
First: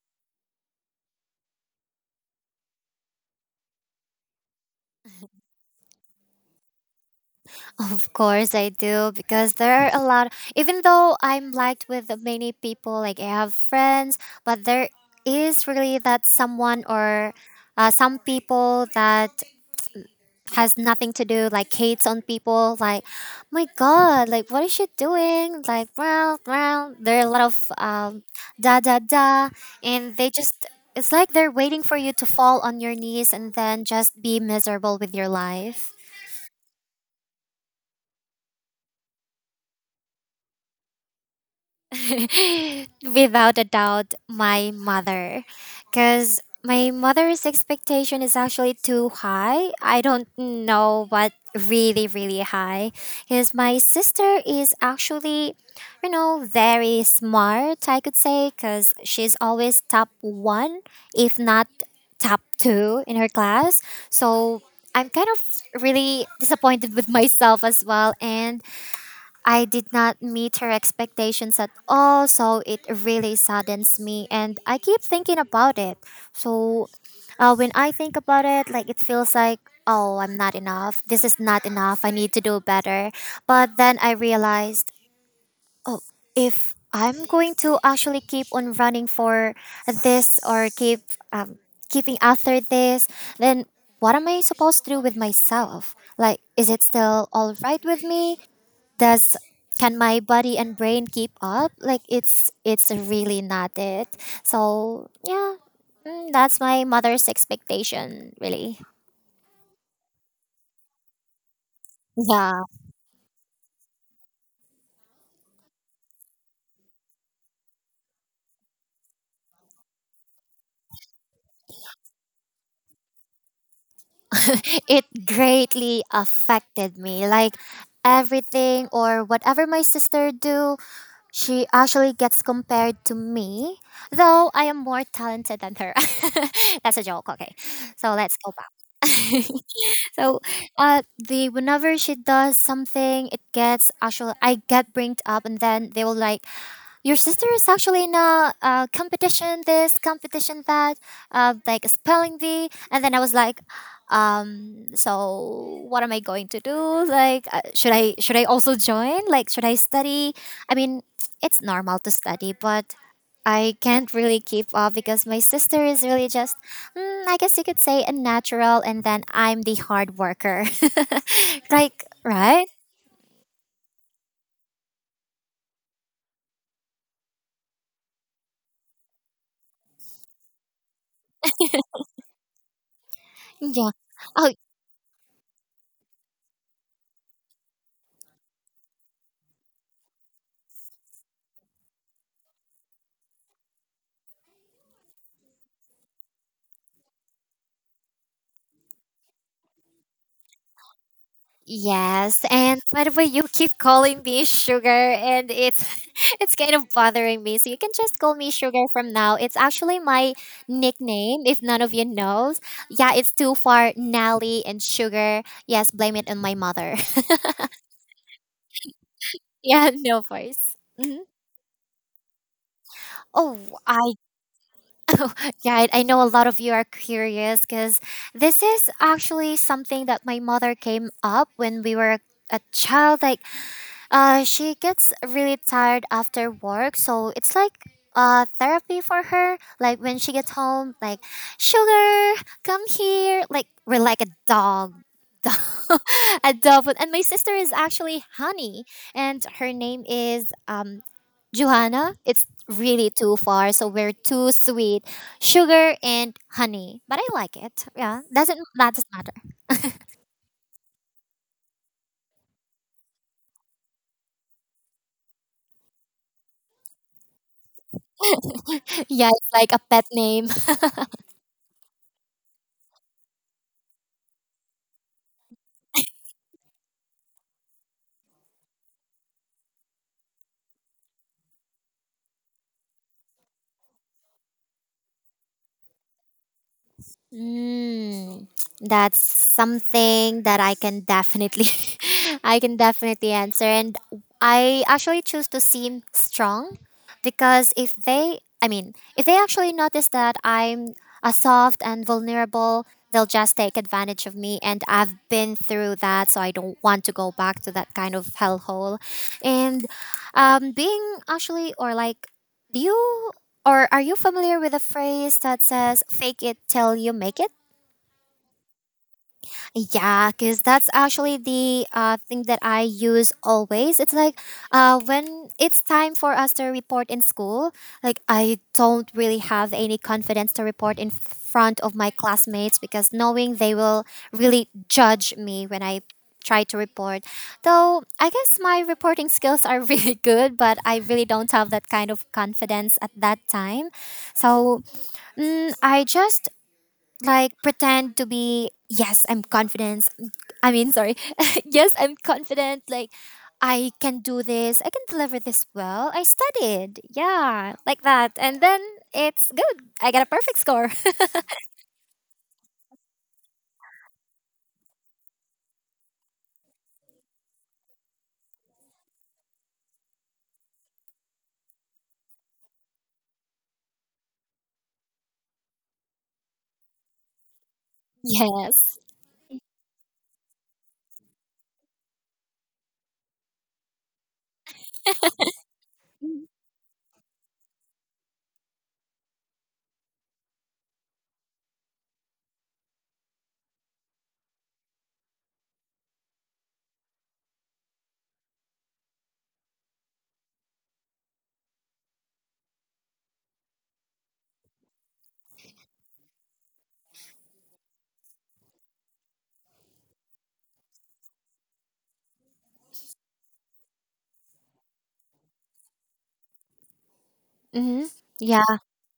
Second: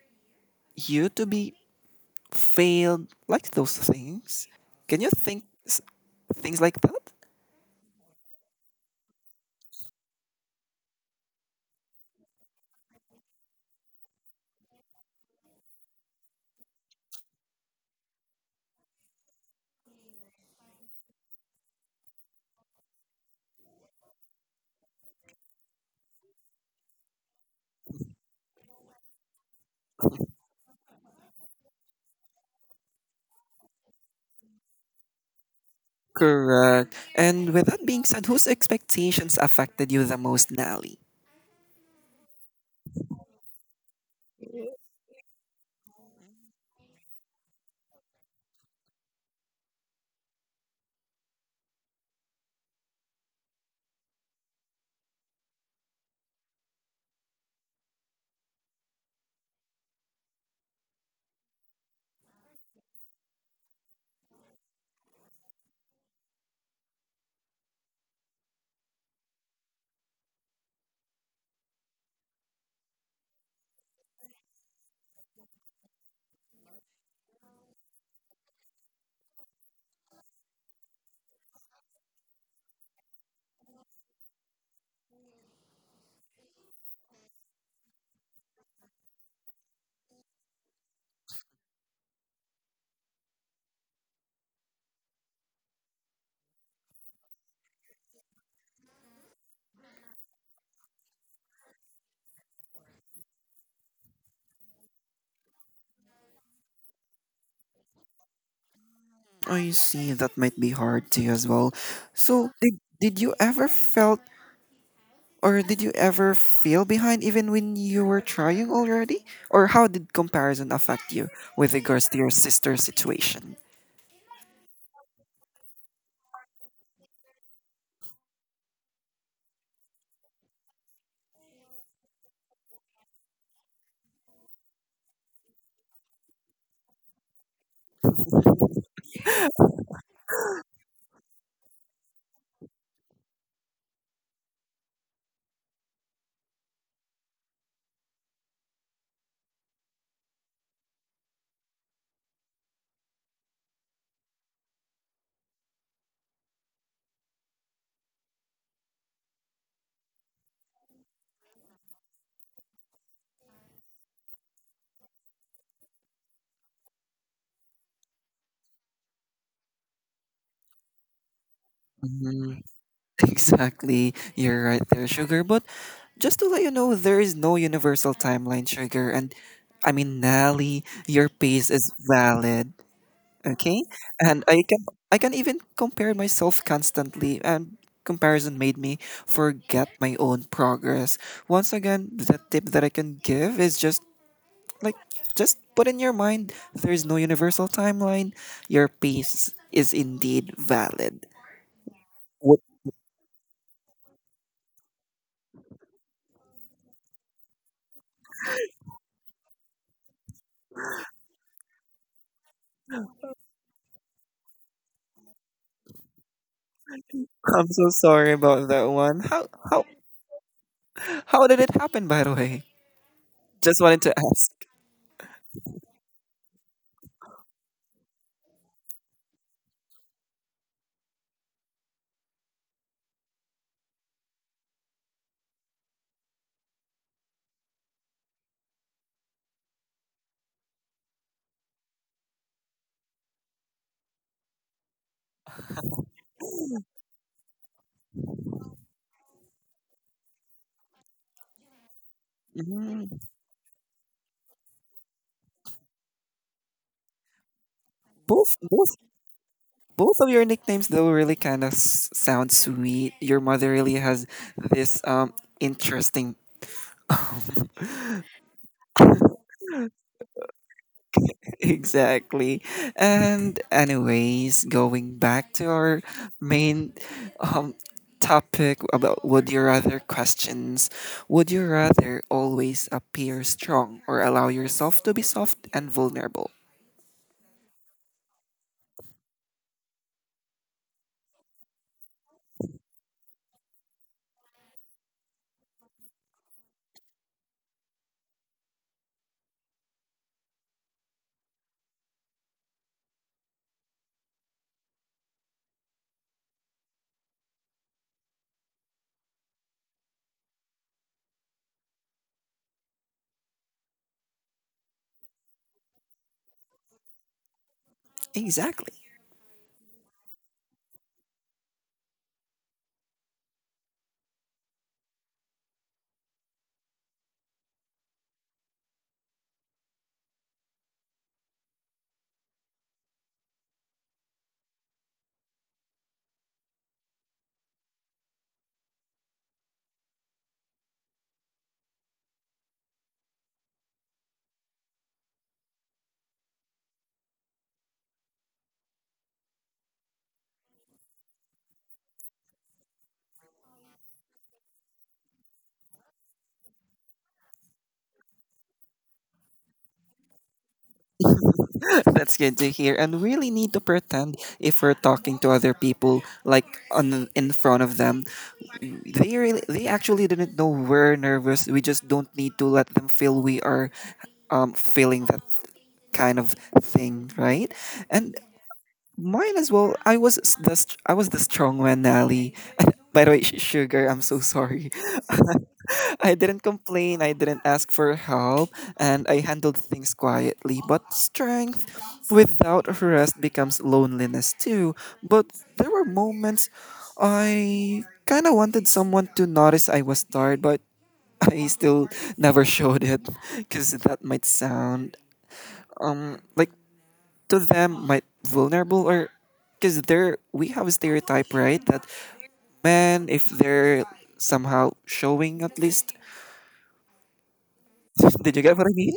you to be failed, like those things. Can you think things like that?
Of course I do, because there are a lot, even though I'm liked with many people, like I have friends, but there is really that someone or some people that has nothing to do, like hates on people, like, my god, like, what is she doing? Like, well, there are a lot of da da da, and they just, it's like they're waiting for you to fall on your knees and then just be miserable with your life.
Correct. And with that being said, whose expectations affected you the most, Nally?
Without a doubt, my mother. Because my mother's expectation is actually too high. I don't know what, really, really high. Because my sister is actually, you know, very smart, I could say, because she's always top one, if not top two in her class. So I'm kind of really disappointed with myself as well. And I did not meet her expectations at all, so it really saddens me, and I keep thinking about it. So, when I think about it, like it feels like, oh, I'm not enough. This is not enough. I need to do better. But then I realized, oh, if I'm going to actually keep on running for this or keep um, keeping after this, then what am I supposed to do with myself? Like, is it still all right with me? Does, can my body and brain keep up? Like, it's really not it. So yeah, mm, that's my mother's expectation, really.
I see, that might be hard to you as well. So
Yeah.
did you ever felt, or did you ever feel behind even when you were trying already? Or how did comparison affect you with regards to your sister's situation?
It greatly affected me. Like, everything or whatever my sister do, she actually gets compared to me, though I am more talented than her. That's a joke, okay? So let's go back. So the whenever she does something, it gets actually, I get bringed up, and then they will like, your sister is actually in a competition, this competition, that, like a spelling bee. And then I was like, so what am I going to do? Like, should I also join? Like, should I study? I mean, it's normal to study, but I can't really keep up because my sister is really just, mm, I guess you could say, a natural, and then I'm the hard worker. Like, right?
Exactly, you're right there, Sugar. But just to let you know, there is no universal timeline, Sugar. And I mean, Nally, your pace is valid, okay?
Yeah.
And
Oh,
I can even compare myself constantly. And comparison made me forget my own progress. Once again, the tip that I can give is just like, just put in your mind there is no universal timeline. Your pace is indeed valid.
yes, and by the way, you keep calling me Sugar, and it's it's kind of bothering me. So you can just call me Sugar from now. It's actually my nickname, if none of you knows. Yeah, it's too far, Nelly and Sugar. Yes, blame it on my mother.
I'm so sorry about that one.
Yeah, no voice. Mhm.
How did it happen, by the way?
Oh,
Just wanted to
I
ask.
oh, yeah, I know a lot of you are curious because this is actually something that my mother came up when we were a child. Like, she gets really tired after work, so it's like therapy for her. Like when she gets home, like, Sugar, come here. Like we're like a dog, dog dog. Food. And my sister is actually Honey, and her name is Johanna. It's really
Mm.
too far, so we're too sweet. Sugar and Honey, but I like it. Yeah,
Both both
doesn't matter.
both of your nicknames though really kind of sound sweet. Your mother really has this interesting
Yeah, it's like a pet name.
Exactly. And anyways, going back to our main um topic about would you rather questions, would you rather always appear strong or allow yourself to be soft and vulnerable?
Mm, that's something that I can definitely I can definitely answer. And I actually choose to seem strong because if they, I mean if they actually notice that I'm a soft and vulnerable, they'll just take advantage of me, and I've been through that, so I don't want to go back to that kind of hellhole. And being actually or like, do you or are you familiar with the phrase that says fake it till you make it?
Exactly.
Yeah, because that's actually the thing that I use always. It's like, when it's time for us to report in school, like I don't really have any confidence to report in front of my classmates because knowing they will really judge me when I try to report. Though I guess my reporting skills are really good, but I really don't have that kind of confidence at that time. So, mm, I just like pretend to be, yes, I'm confident. I mean, sorry. Yes, I'm confident. Like, I can do this. I can deliver this well. I studied. Yeah, like that. And then it's good. I get a perfect score.
That's good to hear. And really need to pretend if we're talking to other people, like on in front of them. They really they actually didn't know we're nervous. We just don't need to let them feel we are feeling that kind of thing, right? And
Yes.
mine as well. I was the strong one, Nally. By the way, sugar, I'm so sorry. I didn't complain. I didn't ask for help, and I handled things quietly. But strength without rest becomes loneliness too. But there were moments I kind of wanted someone to notice I was tired, but I still never showed it because that might sound like to them might vulnerable, or because they're we have a stereotype, right, that men, if they're somehow showing at least,
Mm-hmm.
did you
Yeah.
get what I mean?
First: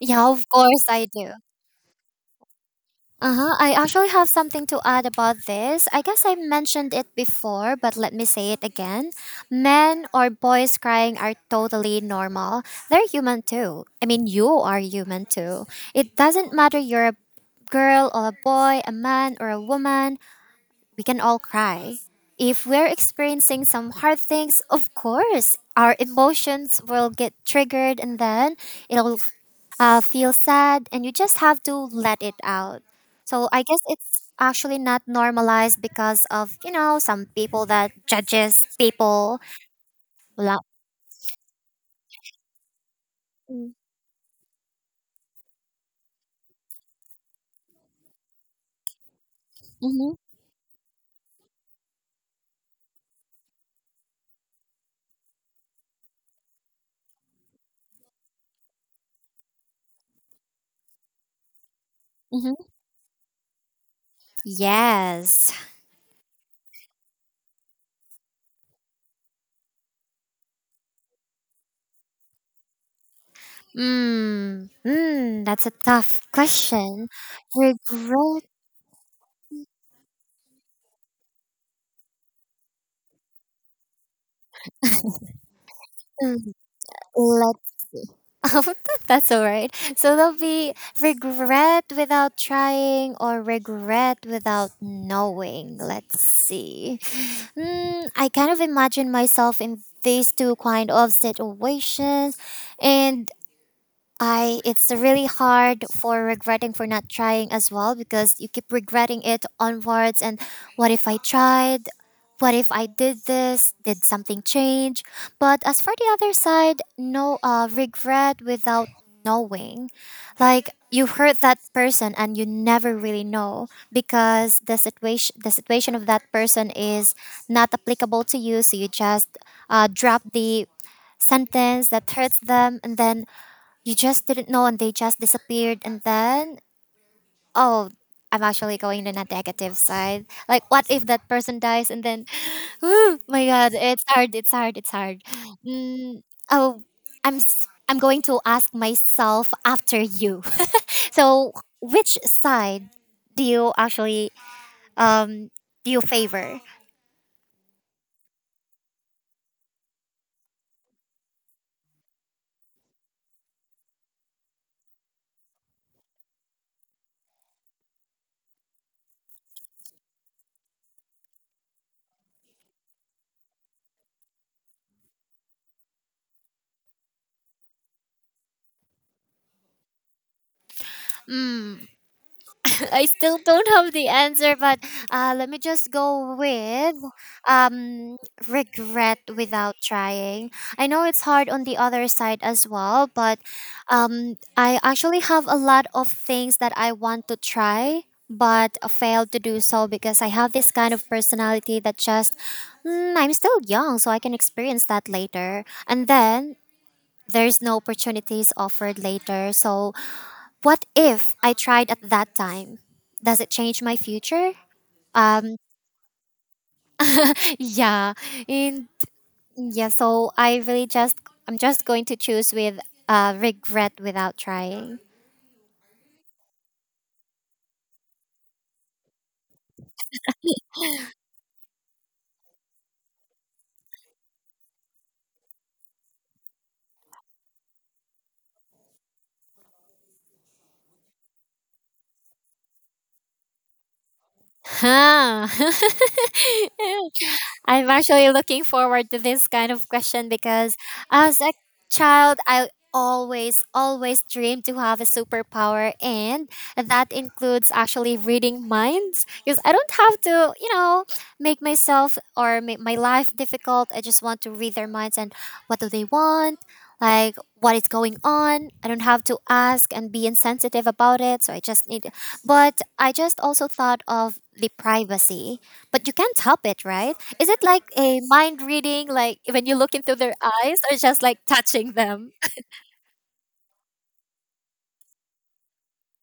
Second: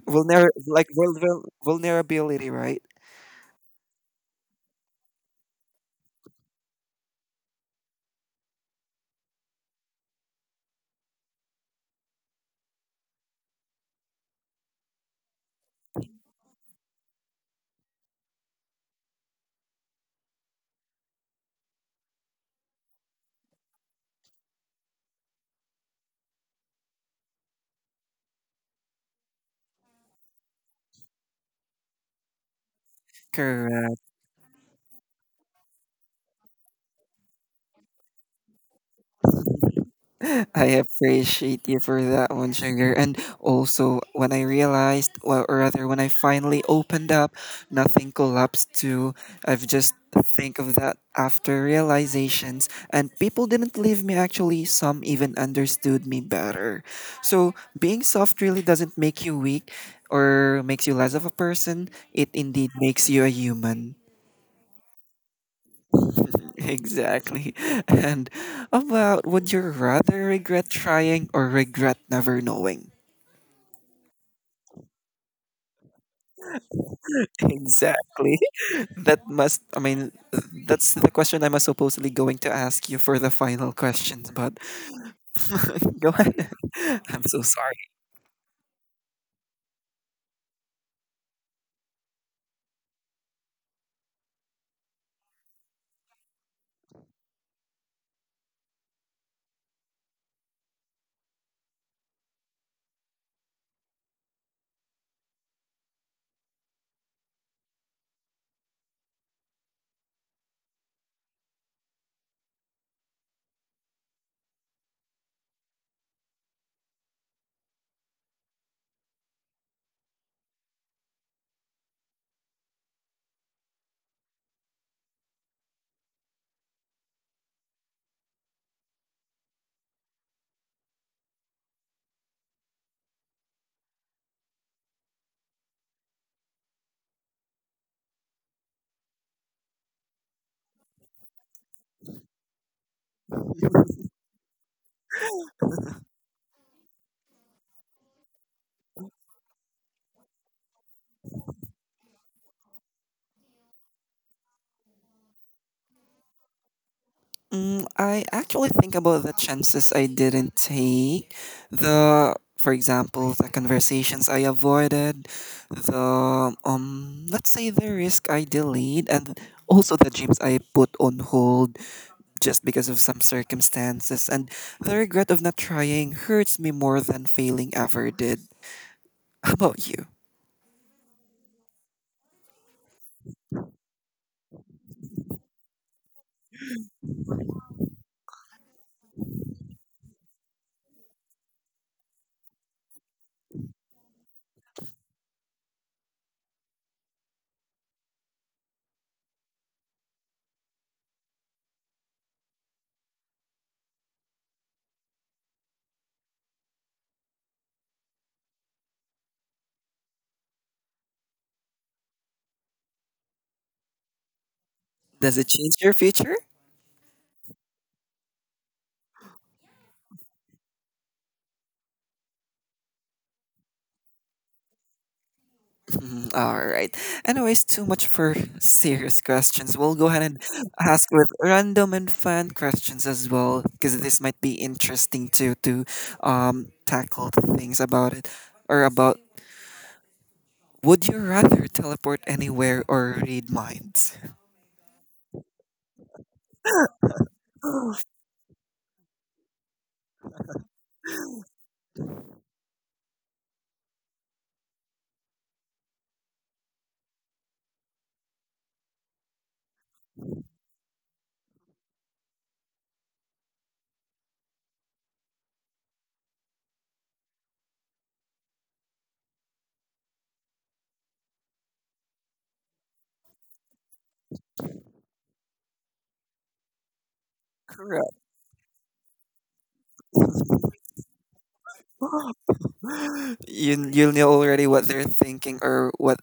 Yeah, of course I do.
Vulnerability, right?
Uh huh. I actually have something to add about this. I guess I mentioned it before, but let me say it again. Men or boys crying are totally normal. They're human too. I mean, you are human too. It doesn't matter you're a girl or a boy, a man or a woman, we can all cry. If we're experiencing some hard things, of course, our emotions will get triggered and then it'll feel sad and you just have to let it out. So I guess
Correct.
it's actually not normalized because of you know some people that judges people.
I appreciate you for that one, Sugar. And also, when I realized, well, or rather, when I finally opened up, nothing collapsed too. I've just
Mm-hmm,
think of that after realizations, and people didn't leave me actually. Some even understood me better. So, being soft really doesn't make you weak or makes you less of a person, it
mm-hmm.
indeed makes you a human.
Yes.
Exactly. And about would you rather regret trying or regret never knowing?
That's a tough question.
Exactly.
Regret.
That must, I mean, that's the question I'm supposedly going to ask you for the final questions, but go ahead. I'm so
mm,
sorry.
Oh, that's all right. So there'll be regret without trying or regret without knowing. Let's see. I kind of imagine myself in these two kind of situations, and I it's really hard for regretting for not trying as well because you keep regretting it onwards and what if I tried? What if I did this? Did something change? But as for the other side, regret without knowing. Like you hurt that person and you never really know because the situation of that person is not applicable to you, so you just drop the sentence that hurts them and then you just didn't know and they just disappeared and then oh I'm actually going to the negative side. Like what if that person dies and then oh my god, it's hard, it's hard, it's hard. Mm, oh I'm going to ask myself after you. so which side do you actually um do you favor?
Mm, I actually think about the chances I didn't take, the, for example, the conversations I avoided, the let's say the risk I delayed, and also the dreams I put on hold just because of some circumstances, and the regret of not trying hurts me more than failing ever did. How about you?
I still don't have the answer, but let me just go with um, regret without trying. I know it's hard on the other side as well, but I actually have a lot of things that I want to try but failed to do so because I have this kind of personality that just, I'm still young, so I can experience that later. And then there's no opportunities offered later. So what if I tried at that time? Does it change my future?
Does it
Um,
change your future?
yeah. And yeah, so I'm just going to choose with regret without trying.
Mhm. All right. Anyways, too much for serious questions. We'll go ahead and ask with random and fun questions as well, because this might be interesting too to tackle things about it, or about, would you rather teleport anywhere or read minds?
Huh. I'm actually looking forward to this kind of question because as a child, I always, always dreamed to have a superpower, and that includes actually reading minds because I don't have to, you know, make myself or make my life difficult. I just want to read their minds and what do they want. Like what is going on? I don't have to ask and be insensitive about it. So but I just also thought of the privacy but you can't help it, right? Is it like
Correct.
a mind reading, like when you look into their eyes or just like touching them?
You you'll know already what they're thinking, or what,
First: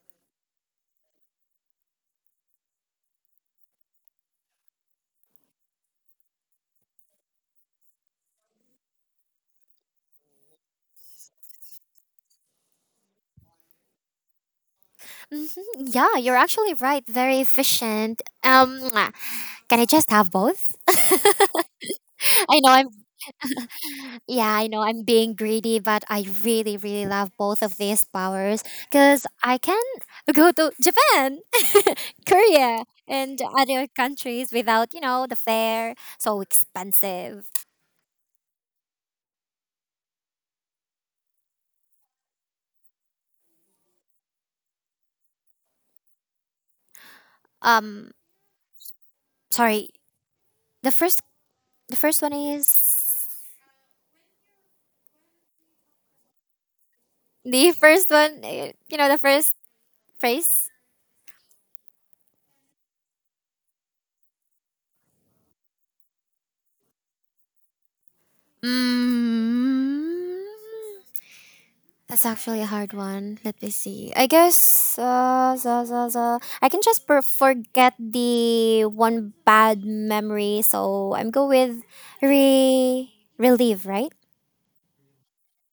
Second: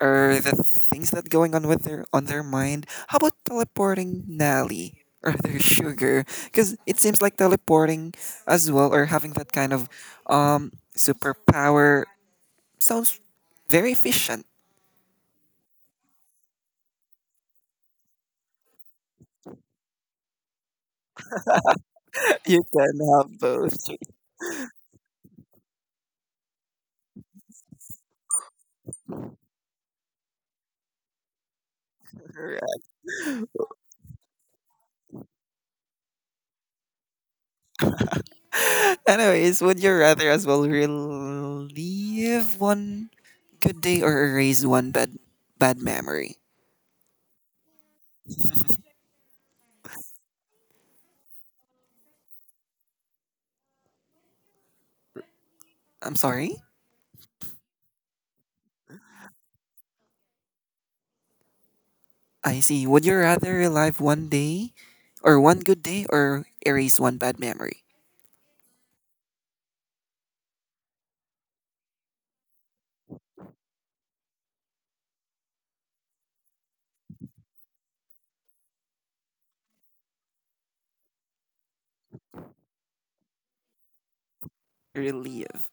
or the things that going on with their on their mind. How about teleporting, Nelly, or their sugar? Because it seems like teleporting as well, or having that kind of superpower sounds very efficient.
Hmm Yeah, you're actually right. Very efficient. Mwah. Can I just have both?
You
Know I'm,
can have both.
yeah, I know I'm being greedy, but I really, really love both of these powers because I can go to Japan, Korea, and other countries without, you know, the fare so expensive.
Anyways, would you rather as well relive one good day or erase one bad bad memory?
Um, Sorry, the first the first one is
I'm sorry.
the first one. You know the first phrase.
I see. Would you rather relive one good day or erase one bad memory?
Mm, that's actually a hard one. Let me see. I guess za, za, za. I can just forget the one bad memory. So I'm go with re relieve. Right?
Relive.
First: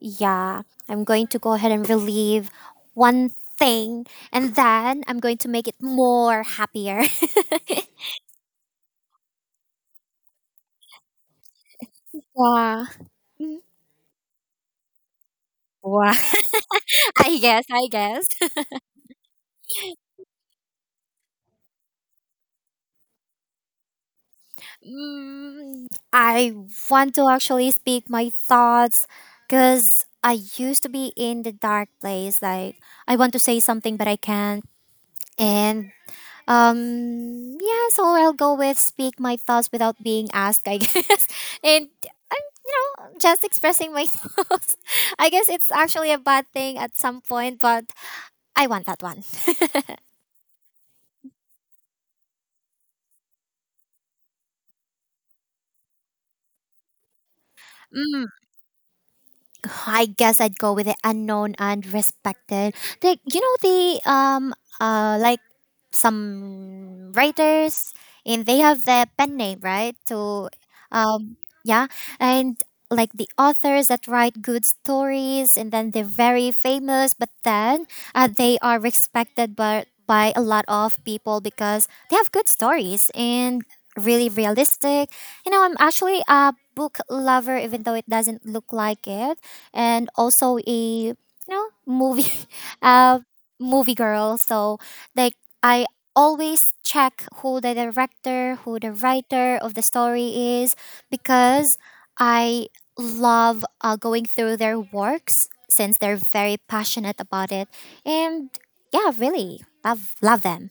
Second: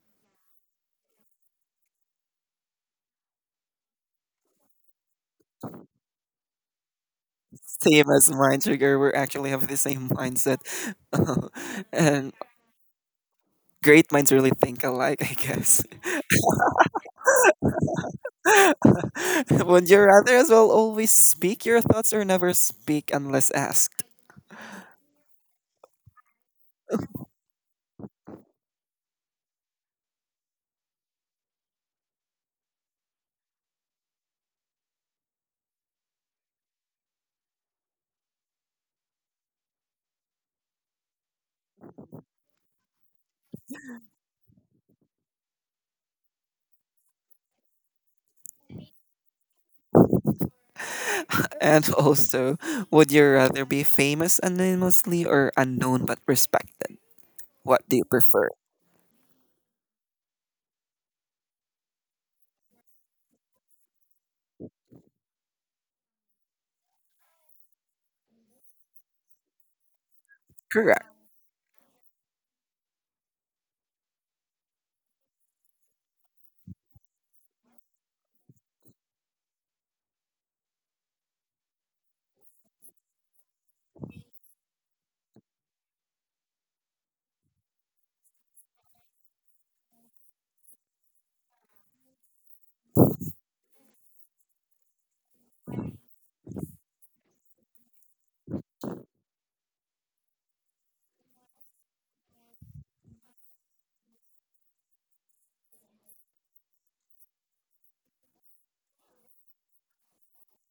Yeah. I'm going to go ahead and relieve one thing, and then I'm going to make it more happier.
Same as mine, Trigger. We actually have the same mindset. And
Yeah.
great minds really think alike, I guess.
Wow. I guess, I guess.
Would you rather as well always speak your thoughts or never speak unless asked?
I want to actually speak my thoughts because I used to be in the dark place. Like, I want to say something, but I can't. And, um, yeah, so I'll go with speak my thoughts without being asked, I guess. And, you know, just expressing my thoughts. I guess it's actually a bad thing at some point, but I want that one.
And also, would you rather be famous anonymously or unknown but respected? What do you prefer?
I guess I'd go with the unknown and respected. Like you know the like some writers and they have their pen name, right? To
Correct.
um yeah, and like the authors that write good stories and then they're very famous, but then they are respected by a lot of people because they have good stories and really realistic. You know, I'm actually a book lover even though it doesn't look like it and also a you know movie uh movie girl so like I always check who the director who the writer of the story is because I love going through their works since they're very passionate about it and yeah really love them.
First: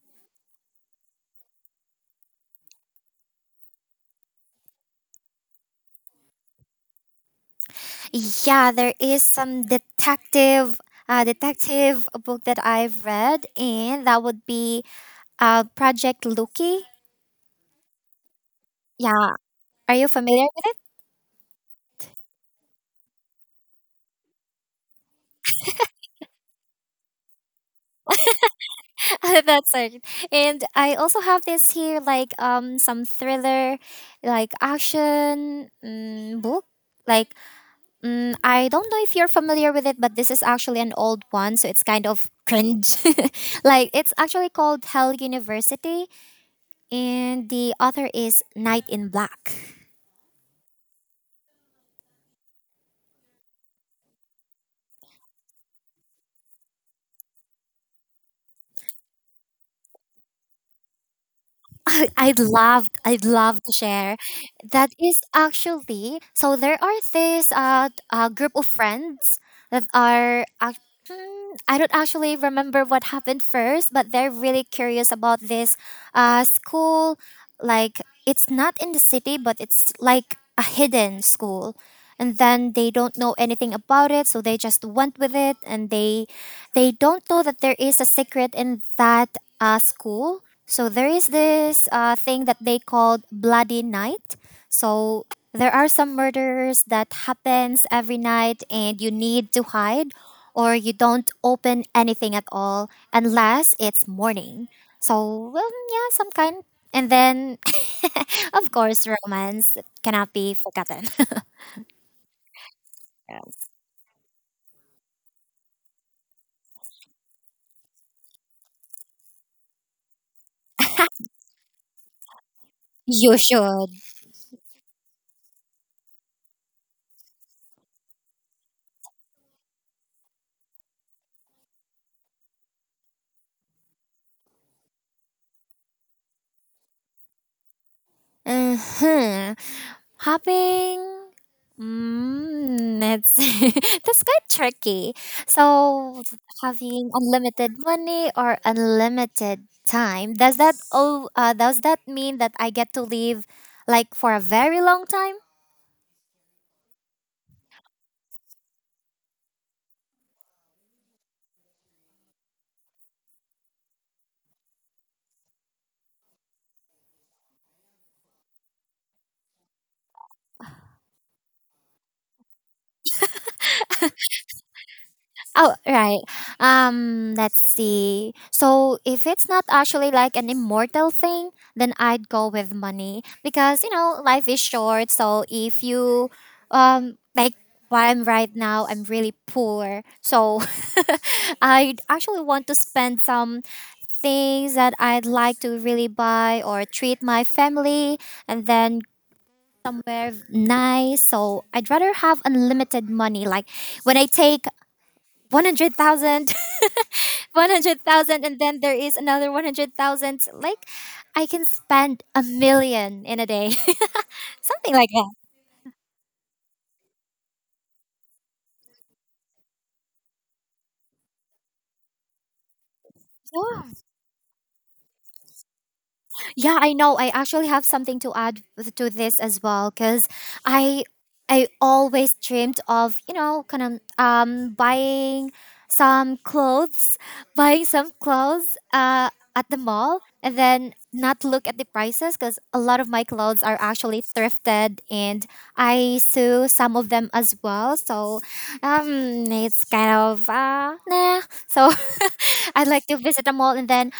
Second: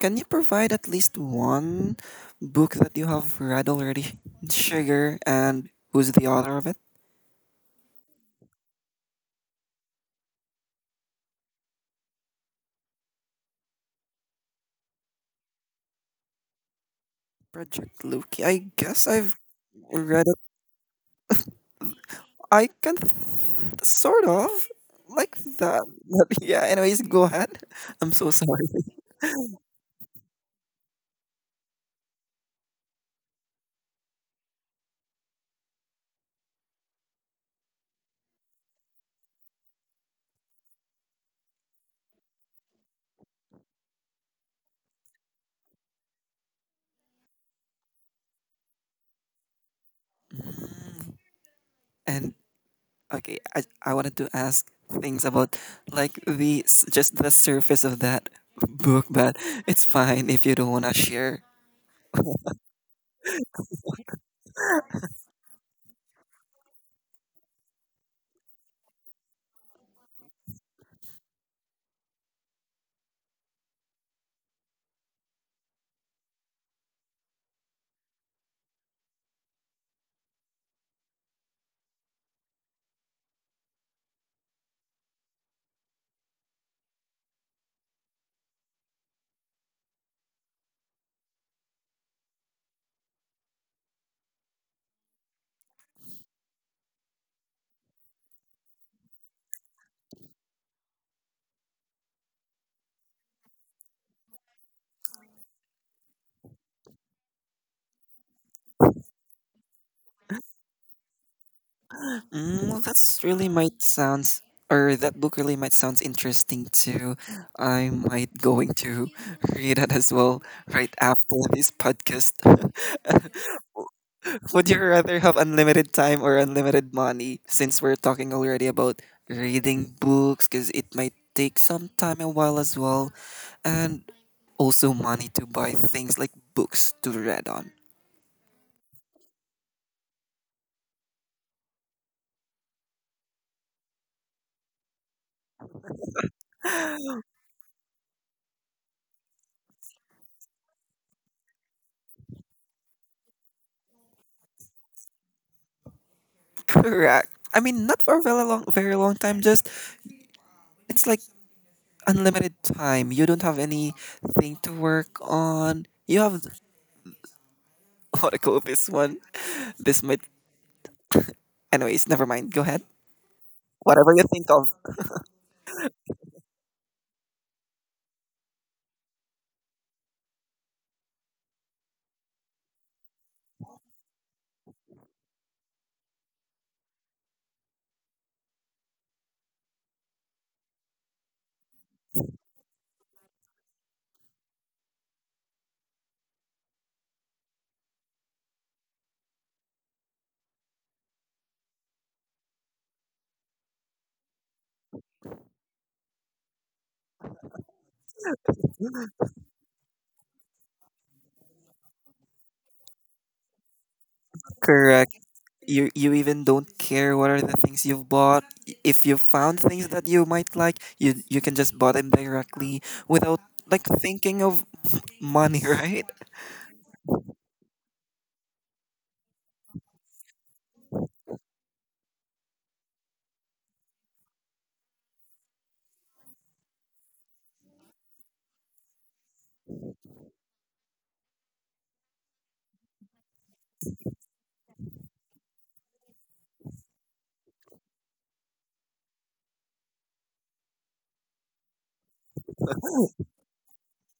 Can you provide at least one book that you have read already, Sugar, and who's the author of it?
Yeah, there is some detective book that I've read and that would be Project Lucky.
Project Loki. I guess
Yeah,
I've
are you
read it.
familiar
I can sort of like that. But yeah, anyways, go ahead. I'm so sorry.
with that sort? And I also have this here, like some thriller, like action book. Like I don't know if you're familiar with it, but this is actually an old one, so it's kind of cringe. Like it's actually called Hell University, and the author is Knight in Black.
Mm. And okay, I wanted to ask things about like just the surface of that book, but it's fine if you don't want to share.
I'd love to share. That is actually so there are this a group of friends that Hmm, I don't actually remember what happened first, but they're really curious about this school like it's not in the city but it's like a hidden school. And then they don't know anything about it, so they just went with it and they don't know that there is a secret in that school. So there is this thing that they called Bloody Night. So there are some murders that happens every night, and you need to hide, or you don't open anything at all unless it's morning. So well, yeah, some kind. And then, of course, romance cannot be forgotten.
Mm, well, that's really might sounds, or that book really might sounds interesting too. I might going to read it as well right after this podcast.
You should.
Would you rather have unlimited time or unlimited money? Since we're talking already about reading books, because it might take some time a while as well, and also money to buy things like books to read on.
Hmm Hopping? Mm, it's that's quite tricky. So, having unlimited money or unlimited time, does that does that mean that I get to live like for a very long time?
Correct. I mean, not for a very long, very long time. Just it's like unlimited time. You don't have anything to work on. You have what I call this one. This might, anyways, never mind. Go ahead. Whatever you think of,
Oh, right. Let's see. So if it's not actually like an immortal thing, then I'd go with money because you know life is short. So if you, like where I'm right now, I'm really poor. So I actually want to spend some things that I'd like to really buy or treat my family, and then somewhere nice. So I'd rather have unlimited money. Like when I take 100,000, 100,000 and then there is another 100,000, like I can spend a million in a day. Something like
correct.
that.
You even don't care what are the things you've bought. If you found things that you might like, you can just buy them directly without like
Yeah.
thinking of money, right?
Yeah, I know. I actually have something to to this as well because I I always dreamed of you know kind of buying some clothes, buying some clothes at the mall, and then not look at the prices because a lot of my clothes are actually thrifted and I sew some of them as well. So it's kind of nah. So I'd like to visit a mall and then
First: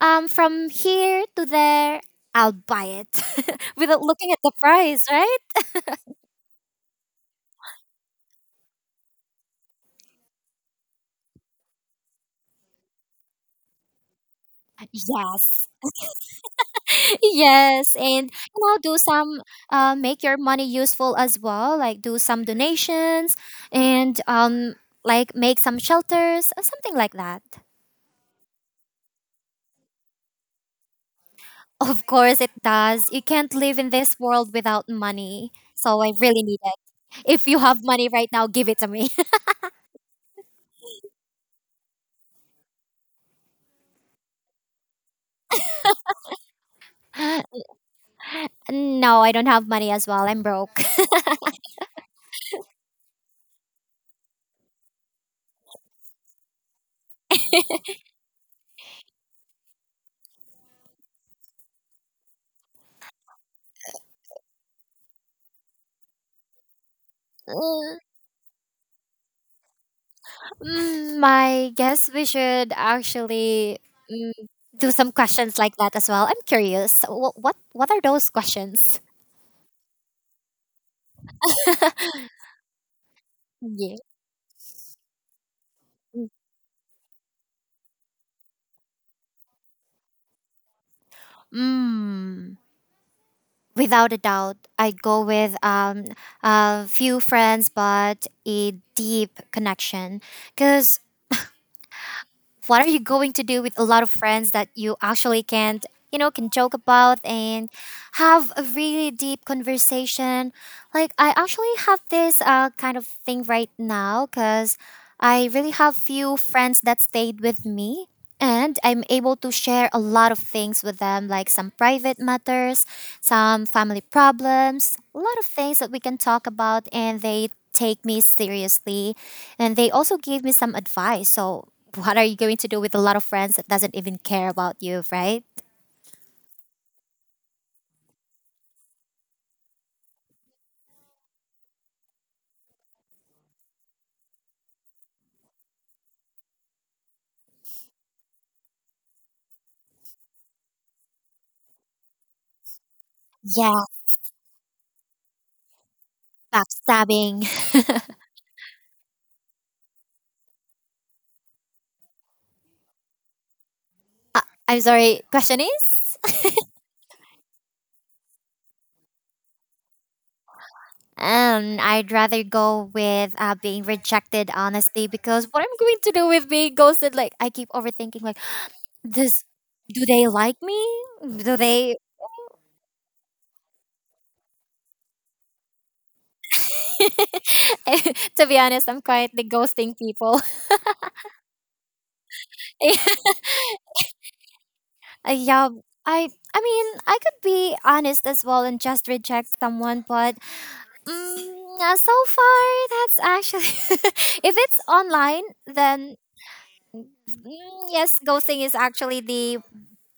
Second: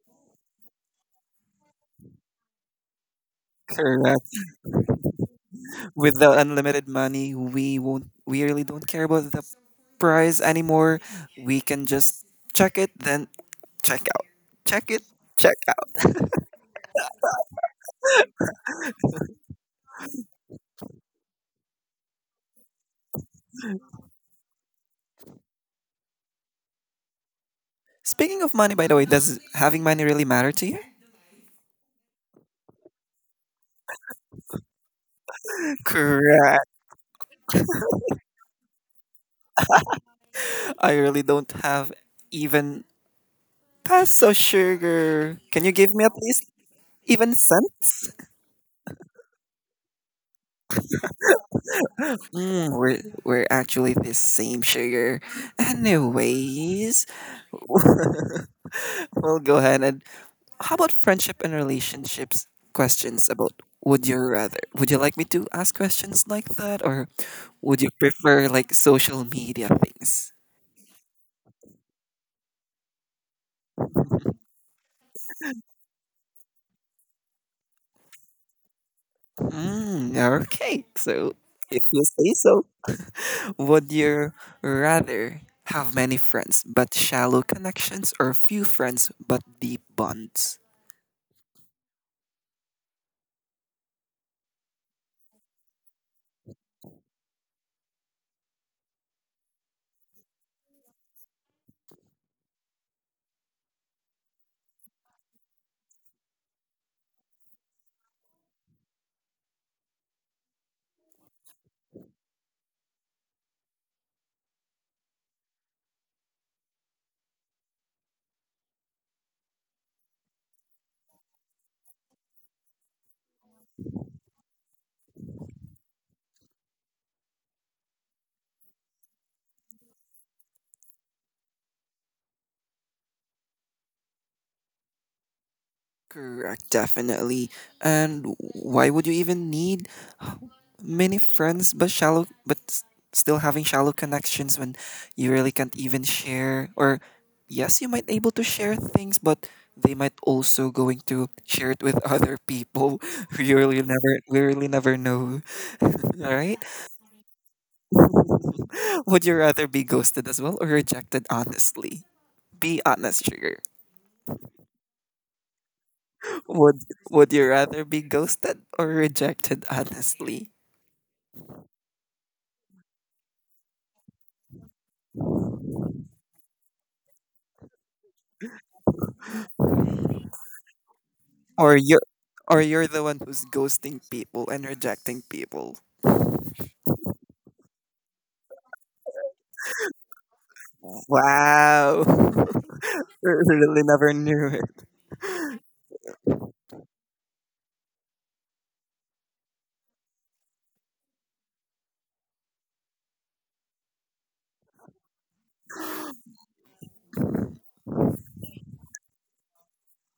from here to there, I'll buy it without
Correct.
looking at the price, right?
With the unlimited money, we won't. We really don't care about the price anymore. We can just check it then. Check out. Check it. Check
Yes.
out.
Yes, and you know, do some make your money useful as well, like do some donations and like make some shelters or something like that.
Speaking of money, by the way, does having money really matter to you?
Of course it does. You can't live in this world without money. So I really need it.
Correct.
If you have money right now, give it to me.
I really don't have even peso, sugar. Can you give me at least even cents?
No, I don't have money as well. I'm broke.
Mm, we're actually the same, sugar. Anyways, we'll go ahead and how about friendship and relationships questions about would you rather? Would you like me to ask questions like that, or would you prefer like social media things?
My guess we should actually mm, do some questions like that as well. I'm curious. What are those questions?
Mm, okay, so if you say so, would
Yeah.
you rather have many friends but shallow connections or few friends but deep bonds?
Mm, Without a doubt, I go with a few friends, but a deep connection. Because what are you going to do with a lot of friends that you actually can't you know can joke about and have a really deep conversation. Like I actually have this kind of thing right now because I really have few friends that stayed with me and I'm able to share a lot of things with them like some private matters, some family problems, a lot of things that we can talk about and they take me seriously and they also gave me some advice. So, what are you going to do with a lot of friends that doesn't even care about you, right?
Correct, definitely. And why would you even need many friends but still having shallow connections, when you really can't even share, or yes, you might able to share things but they might also going to share it with other people.
Yeah,
We really never know. All right.
backstabbing.
Would you rather be ghosted as well or rejected honestly? Be honest, Sugar.
Uh, I'm sorry, question is?
Would Would you rather be ghosted or rejected honestly?
I'd rather go with being rejected, honestly, because what I'm going to do with being ghosted, like, I keep overthinking, like, this, do they like me? Do
Or
they?
you're, or you're the one who's ghosting people and rejecting people.
To be honest, I'm quite the ghosting people.
Wow. Really never knew it.
Yeah, I mean, I could be honest as well and just reject someone, but so far that's actually if it's online, then yes, ghosting is actually the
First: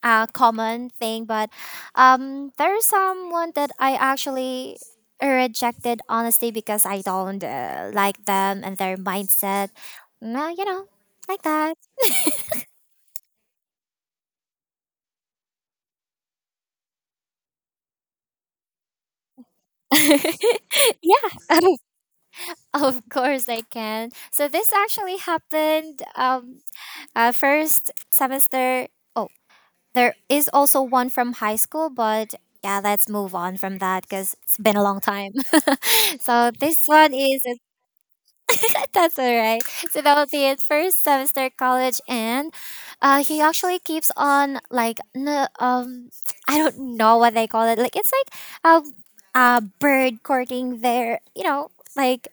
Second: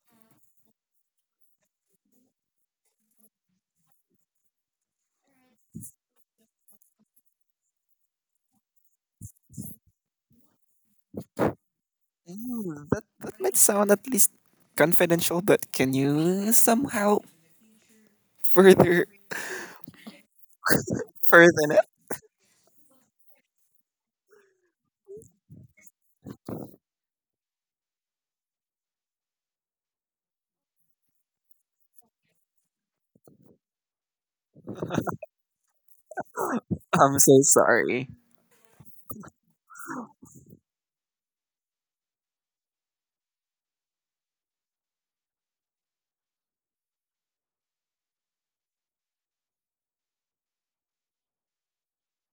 common thing. But there's someone that I actually rejected honestly because I don't like them and their mindset. No, like that.
Mm, that that might sound at least confidential, but can you somehow further further it?
Of course, I can. So this actually happened first semester. Oh, there is also one from high school, but yeah, let's move on from that because it's been a long time. So this one
I'm so
is
sorry.
that's all right. So that would be it. First semester college, and he actually keeps on like I don't know what they call it. Like it's like a a bird courting their you know like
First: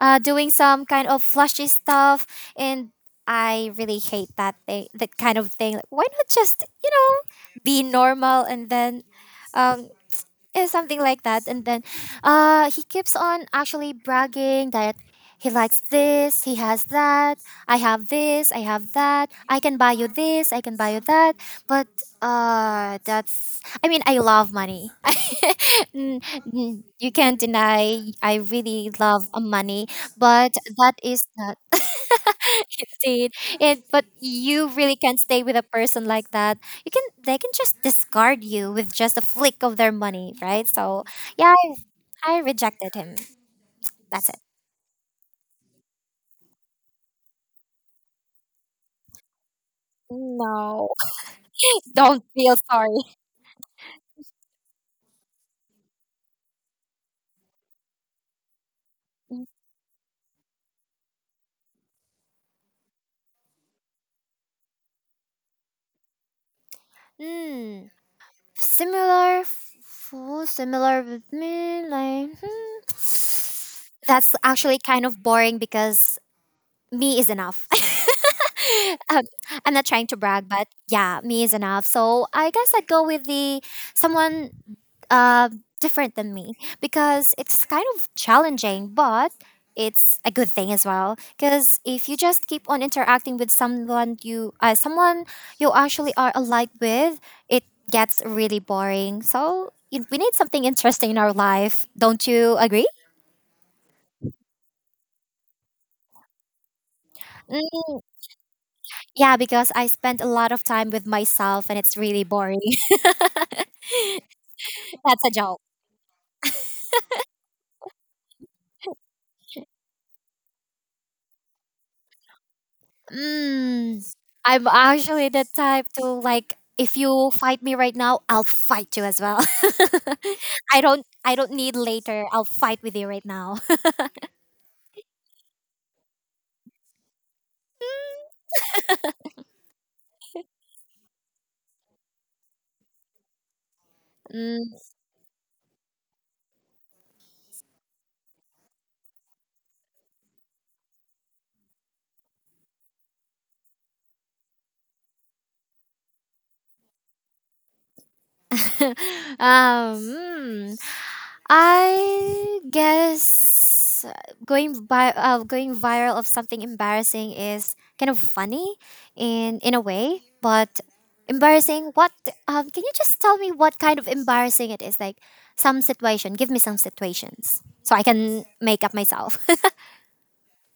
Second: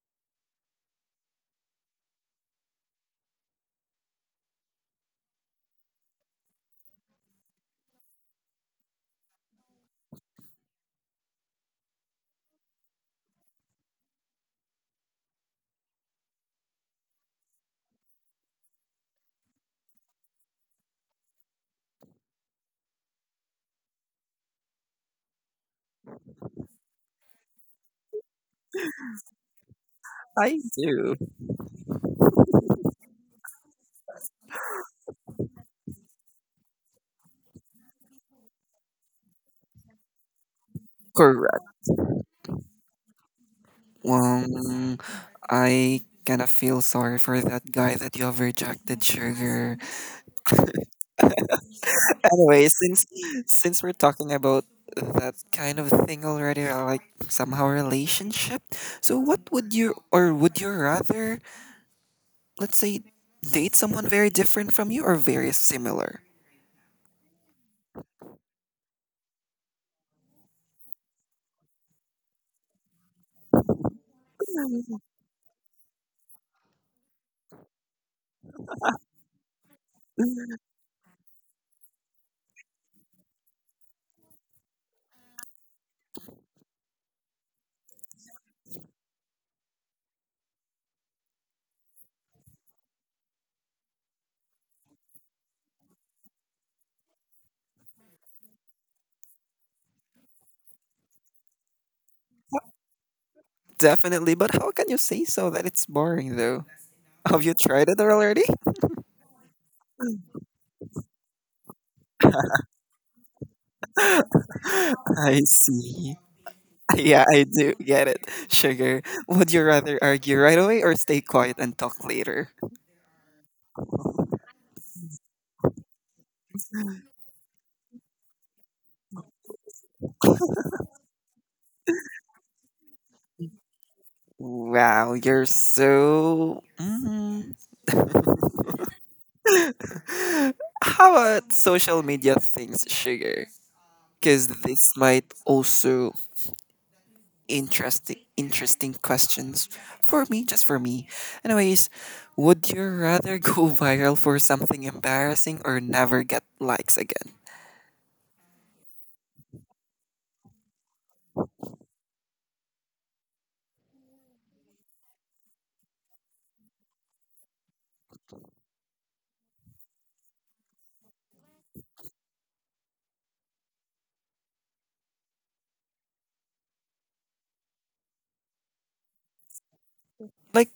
doing some kind of flashy stuff, and I really hate that thing, that kind of thing. Like, why not just you know be normal and then um, yeah, something like that. And then he keeps on actually bragging that he likes this, he has that, I have this, I have that, I can buy you this, I can buy you that. But that's, I mean, I love money. Mm, you can't deny I really love money, but
I
that is
do.
not. Indeed. It, but you really can't stay with a person like that you can they can just discard you with just a flick of their money, right? So yeah,
Correct.
I rejected him. That's it.
Um, I kind of feel sorry for that guy that you have rejected, sugar.
No, don't feel
Anyway,
sorry.
since we're talking about that kind of thing already, like somehow relationship. So, what would you or would you rather, let's say, date someone very different from you or very similar?
Hmm. Similar, full similar with me. Like hmm, that's actually kind of boring because me is enough. um, I'm not trying to brag, but yeah, me is enough. So I guess I'd go with the someone uh, different than me because it's kind of challenging, but it's a good thing as well. Because if you just keep on interacting with someone you actually are alike with, it gets really boring. So we need something interesting in our life. Don't you agree?
Definitely, but how can you say so that it's boring though? Have you tried
Mm,
it already?
yeah, because I spend a lot of time with myself, and it's really boring. That's a
I
joke.
see. Yeah, I do get it. Sugar, would you rather argue right away or stay quiet and talk later?
Mm, I'm actually the type to like if you fight me right now, I'll fight you as well. I don't need later. I'll fight with you right now.
Wow, you're so. Mm. How about social media things, Sugar? Because
Mm.
this might also interesting questions for me, just for me. Anyways, would you rather go viral for something embarrassing or never get likes again?
um, mm, I guess going viral of something embarrassing is kind of funny in a way, but embarrassing. What can you just tell me what kind of embarrassing it is? Like some situation. Give me some situations so I can make up myself.
Like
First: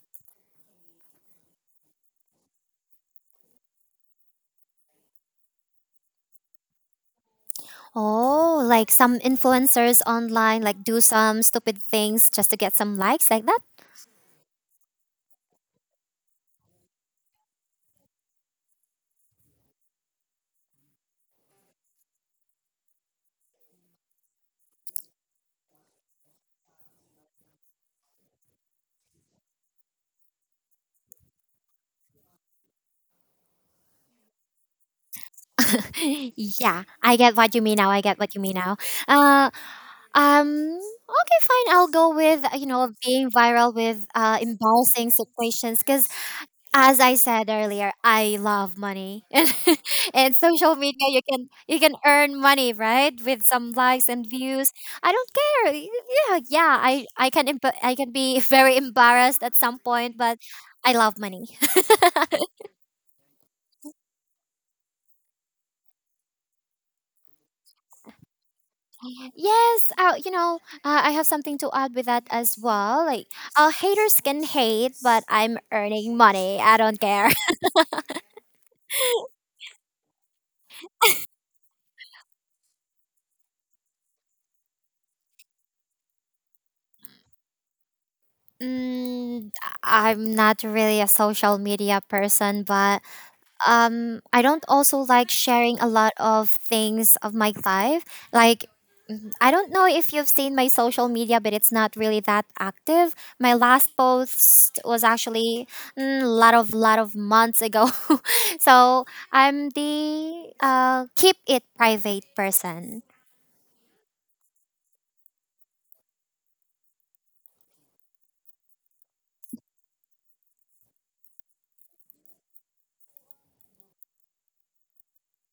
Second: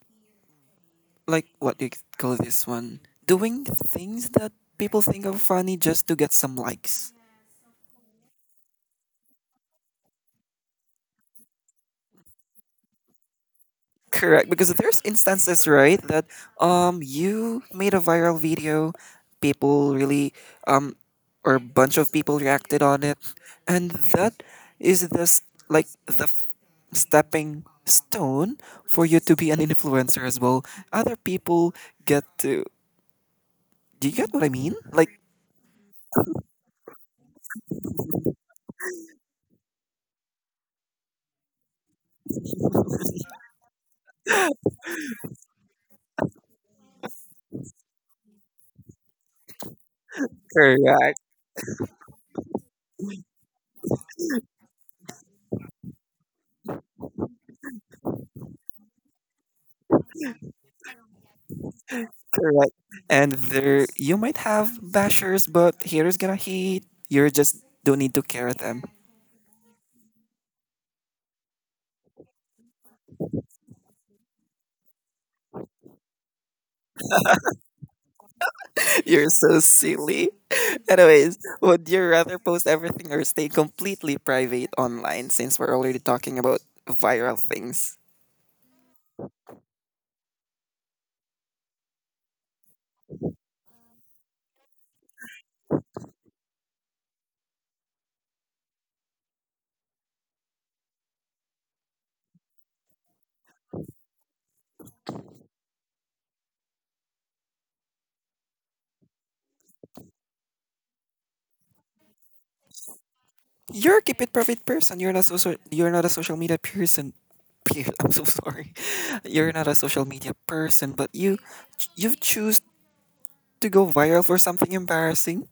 what do you call this one? Doing things that people think are funny just to get some likes.
Oh, like some influencers online like do some stupid things just to get some likes like that.
Correct, because there's instances, right, that you made a viral video, people really um or a bunch of people reacted on it, and that is this like the stepping stone for you to be an influencer as well. Other people get to. Do you get what I mean? Like,
Yeah, I get what you mean now. Uh, Um. Okay, fine. I'll go with you know being viral with embarrassing situations because, as I said earlier, I love money, and social media
correct.
you can earn money right with some likes and views. I don't care. Yeah, yeah. I can be very embarrassed at some point, but I love money.
Correct. And there, you might have bashers, but haters gonna hate. You just don't need to care them.
Yes, I have something to add with that as well. Like, haters can hate, but I'm earning money. I don't care.
You're so silly. Anyways, would you rather post everything or stay completely private online? Since we're already talking about viral things,
Mm, I'm not really a social media person, but I don't also like sharing a lot of things of my life. Like, I don't know if you've seen my social media, but it's not really that active. My last post was actually a lot of months ago, so I'm the keep it private person.
you're a keep it private person. You're not social. You're not a social media person. I'm so sorry. You're not a social media person, but you choose to go viral for something embarrassing.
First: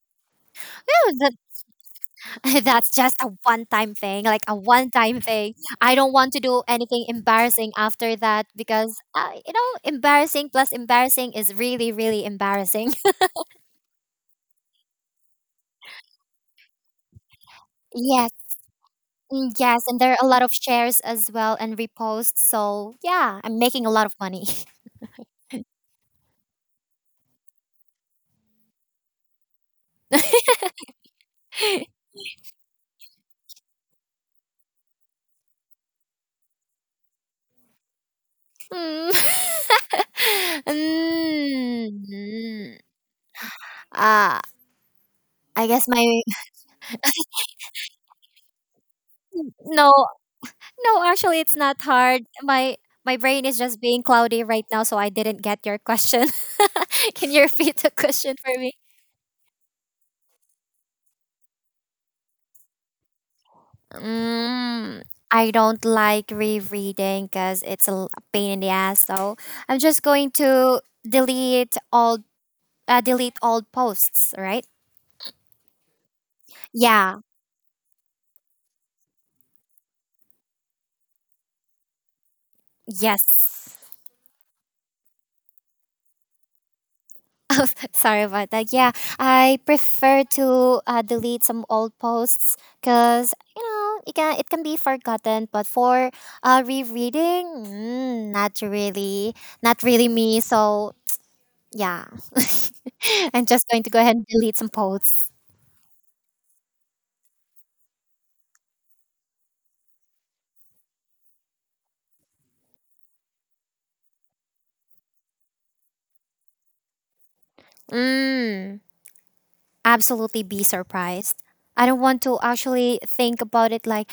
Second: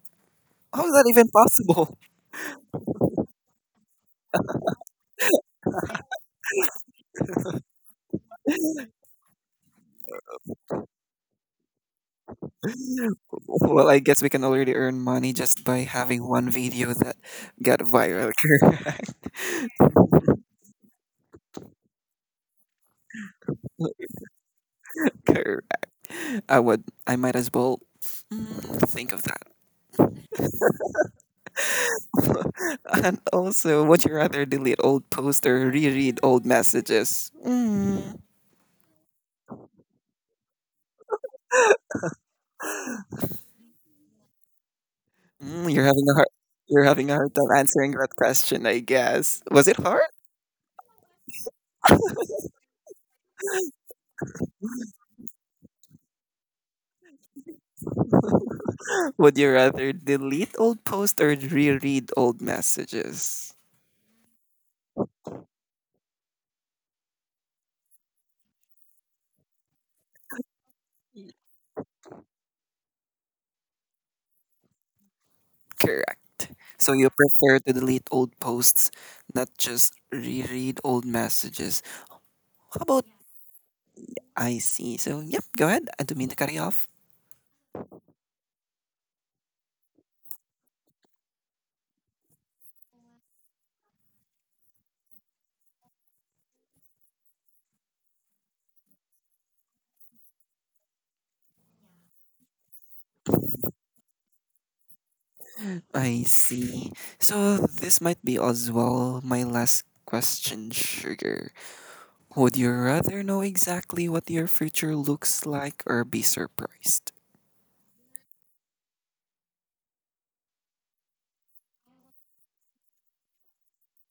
How is that even possible?
That's just a one time thing, like a one time thing. I don't want to do anything embarrassing after that because, embarrassing plus embarrassing is really, really embarrassing.
Well, I guess we can already earn money just by having one video that got viral.
Yes,
Correct.
yes. And there are a lot of shares as well and reposts. So, yeah, I'm making a lot of money.
Correct. I would. I might as well think of that. And also, would you rather delete old posts or reread old messages? Mm.
Mm. Mm. Ah, I
Mm,
guess
you're having a
my.
hard. You're having a hard time answering that question, I guess. Was it
No,
hard?
no, actually, it's not hard. My brain is just being cloudy right now, so I didn't get your question. Can you repeat the question for me?
Would you rather delete old posts or reread old messages?
Mm, I don't like rereading because it's a pain in the ass. So I'm just going to delete all posts. Right?
Correct. So you
Yeah.
prefer to delete old posts, not just reread old messages. How about
Yes.
I see? So, yep, go ahead. I don't mean to cut you off.
Oh, sorry about that. Yeah, I prefer to delete some old posts because you know it can be forgotten. But for rereading, not really me. So yeah, I'm just going to go ahead and delete some posts.
I see. So, this might be as well my last question, Sugar. Would you rather know exactly what your future looks like or be surprised?
Mm, absolutely, be surprised. I don't want to actually think about it. Like,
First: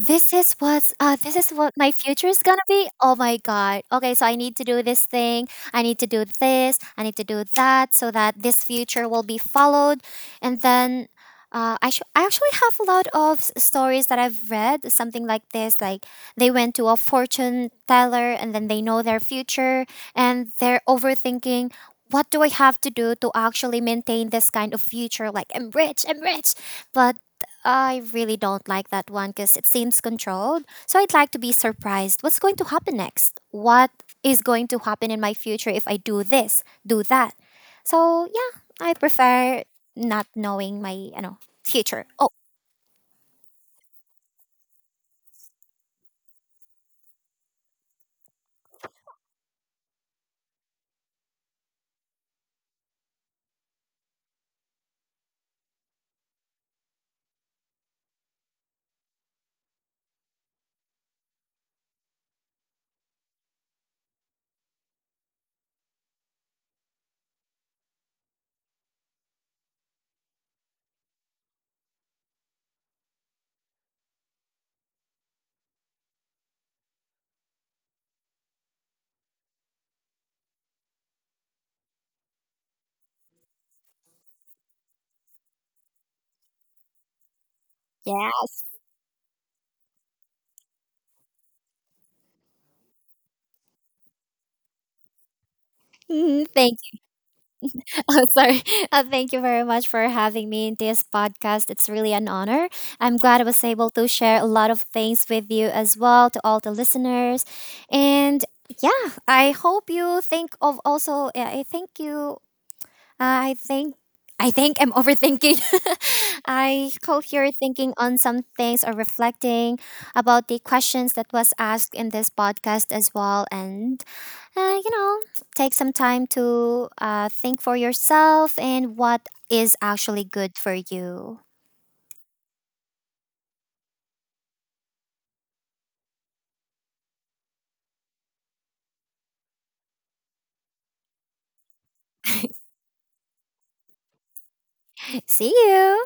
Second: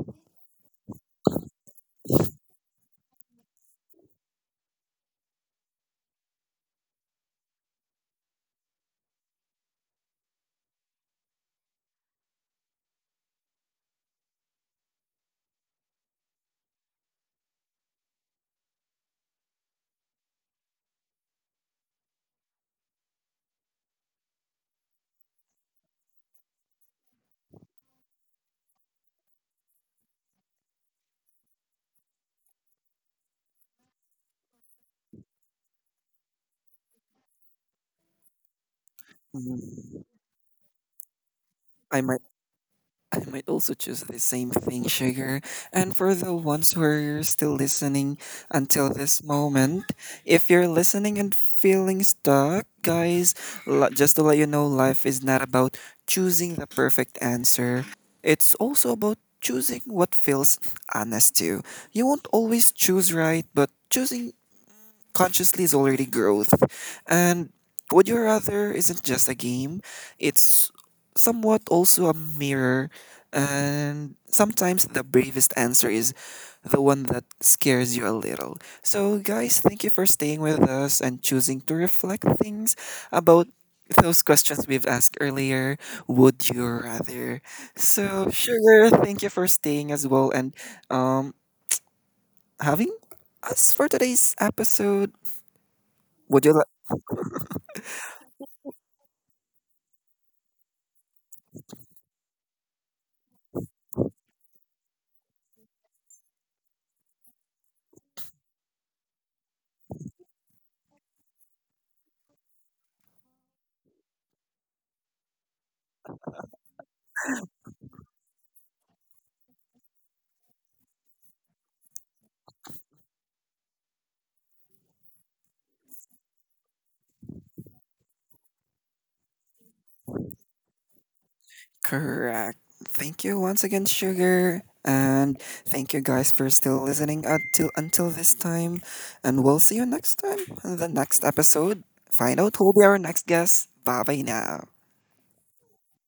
this is what's this is what my future is gonna be. Oh my god. Okay, so I need to do this thing, I need to do this, I need to do that so that this future will be followed. And then I actually have a lot of stories that I've read, something like this. Like they went to a fortune teller and then they know their future and they're overthinking what do I have to do to actually maintain this kind of future? Like, I'm rich. But I really don't like that one because it seems controlled. So I'd like to be surprised. What's going to happen next? What is going to happen in my future if I do this, do that? So yeah, I prefer
Mm.
not knowing my, you know,
I
future.
might
Oh
I might also choose the same thing, sugar. And for the ones who are still listening until this moment, if you're listening and feeling stuck, guys, just to let you know, life is not about choosing the perfect answer. It's also about choosing what feels honest to you. You won't always choose right, but choosing consciously is already growth. And Would You Rather isn't just a game, it's somewhat also a mirror. And sometimes the bravest answer is the one that scares you a little. So, guys, thank you for staying with us and choosing to reflect things about those questions we've asked earlier. Would you rather? So,
yes,
Sugar, thank you for staying as well and um, having us for today's episode. Would
mhm,
you
thank— oh, sorry. Thank you very much for having me in this podcast. It's really an honor. I'm glad I was able to share a lot of things with you as well to all the listeners. And yeah, I hope you think of also, yeah, I think you, I think. I think I'm overthinking. I hope you're thinking on some things or reflecting about the questions that was asked in this podcast as well. And uh, you know, take some time to think for yourself and what is actually good for you.
Correct. Thank you once again, Sugar. And thank you guys for still listening until this time. And we'll see you next time on the next episode. Find out who'll be our next guest. Bye bye now.
See you.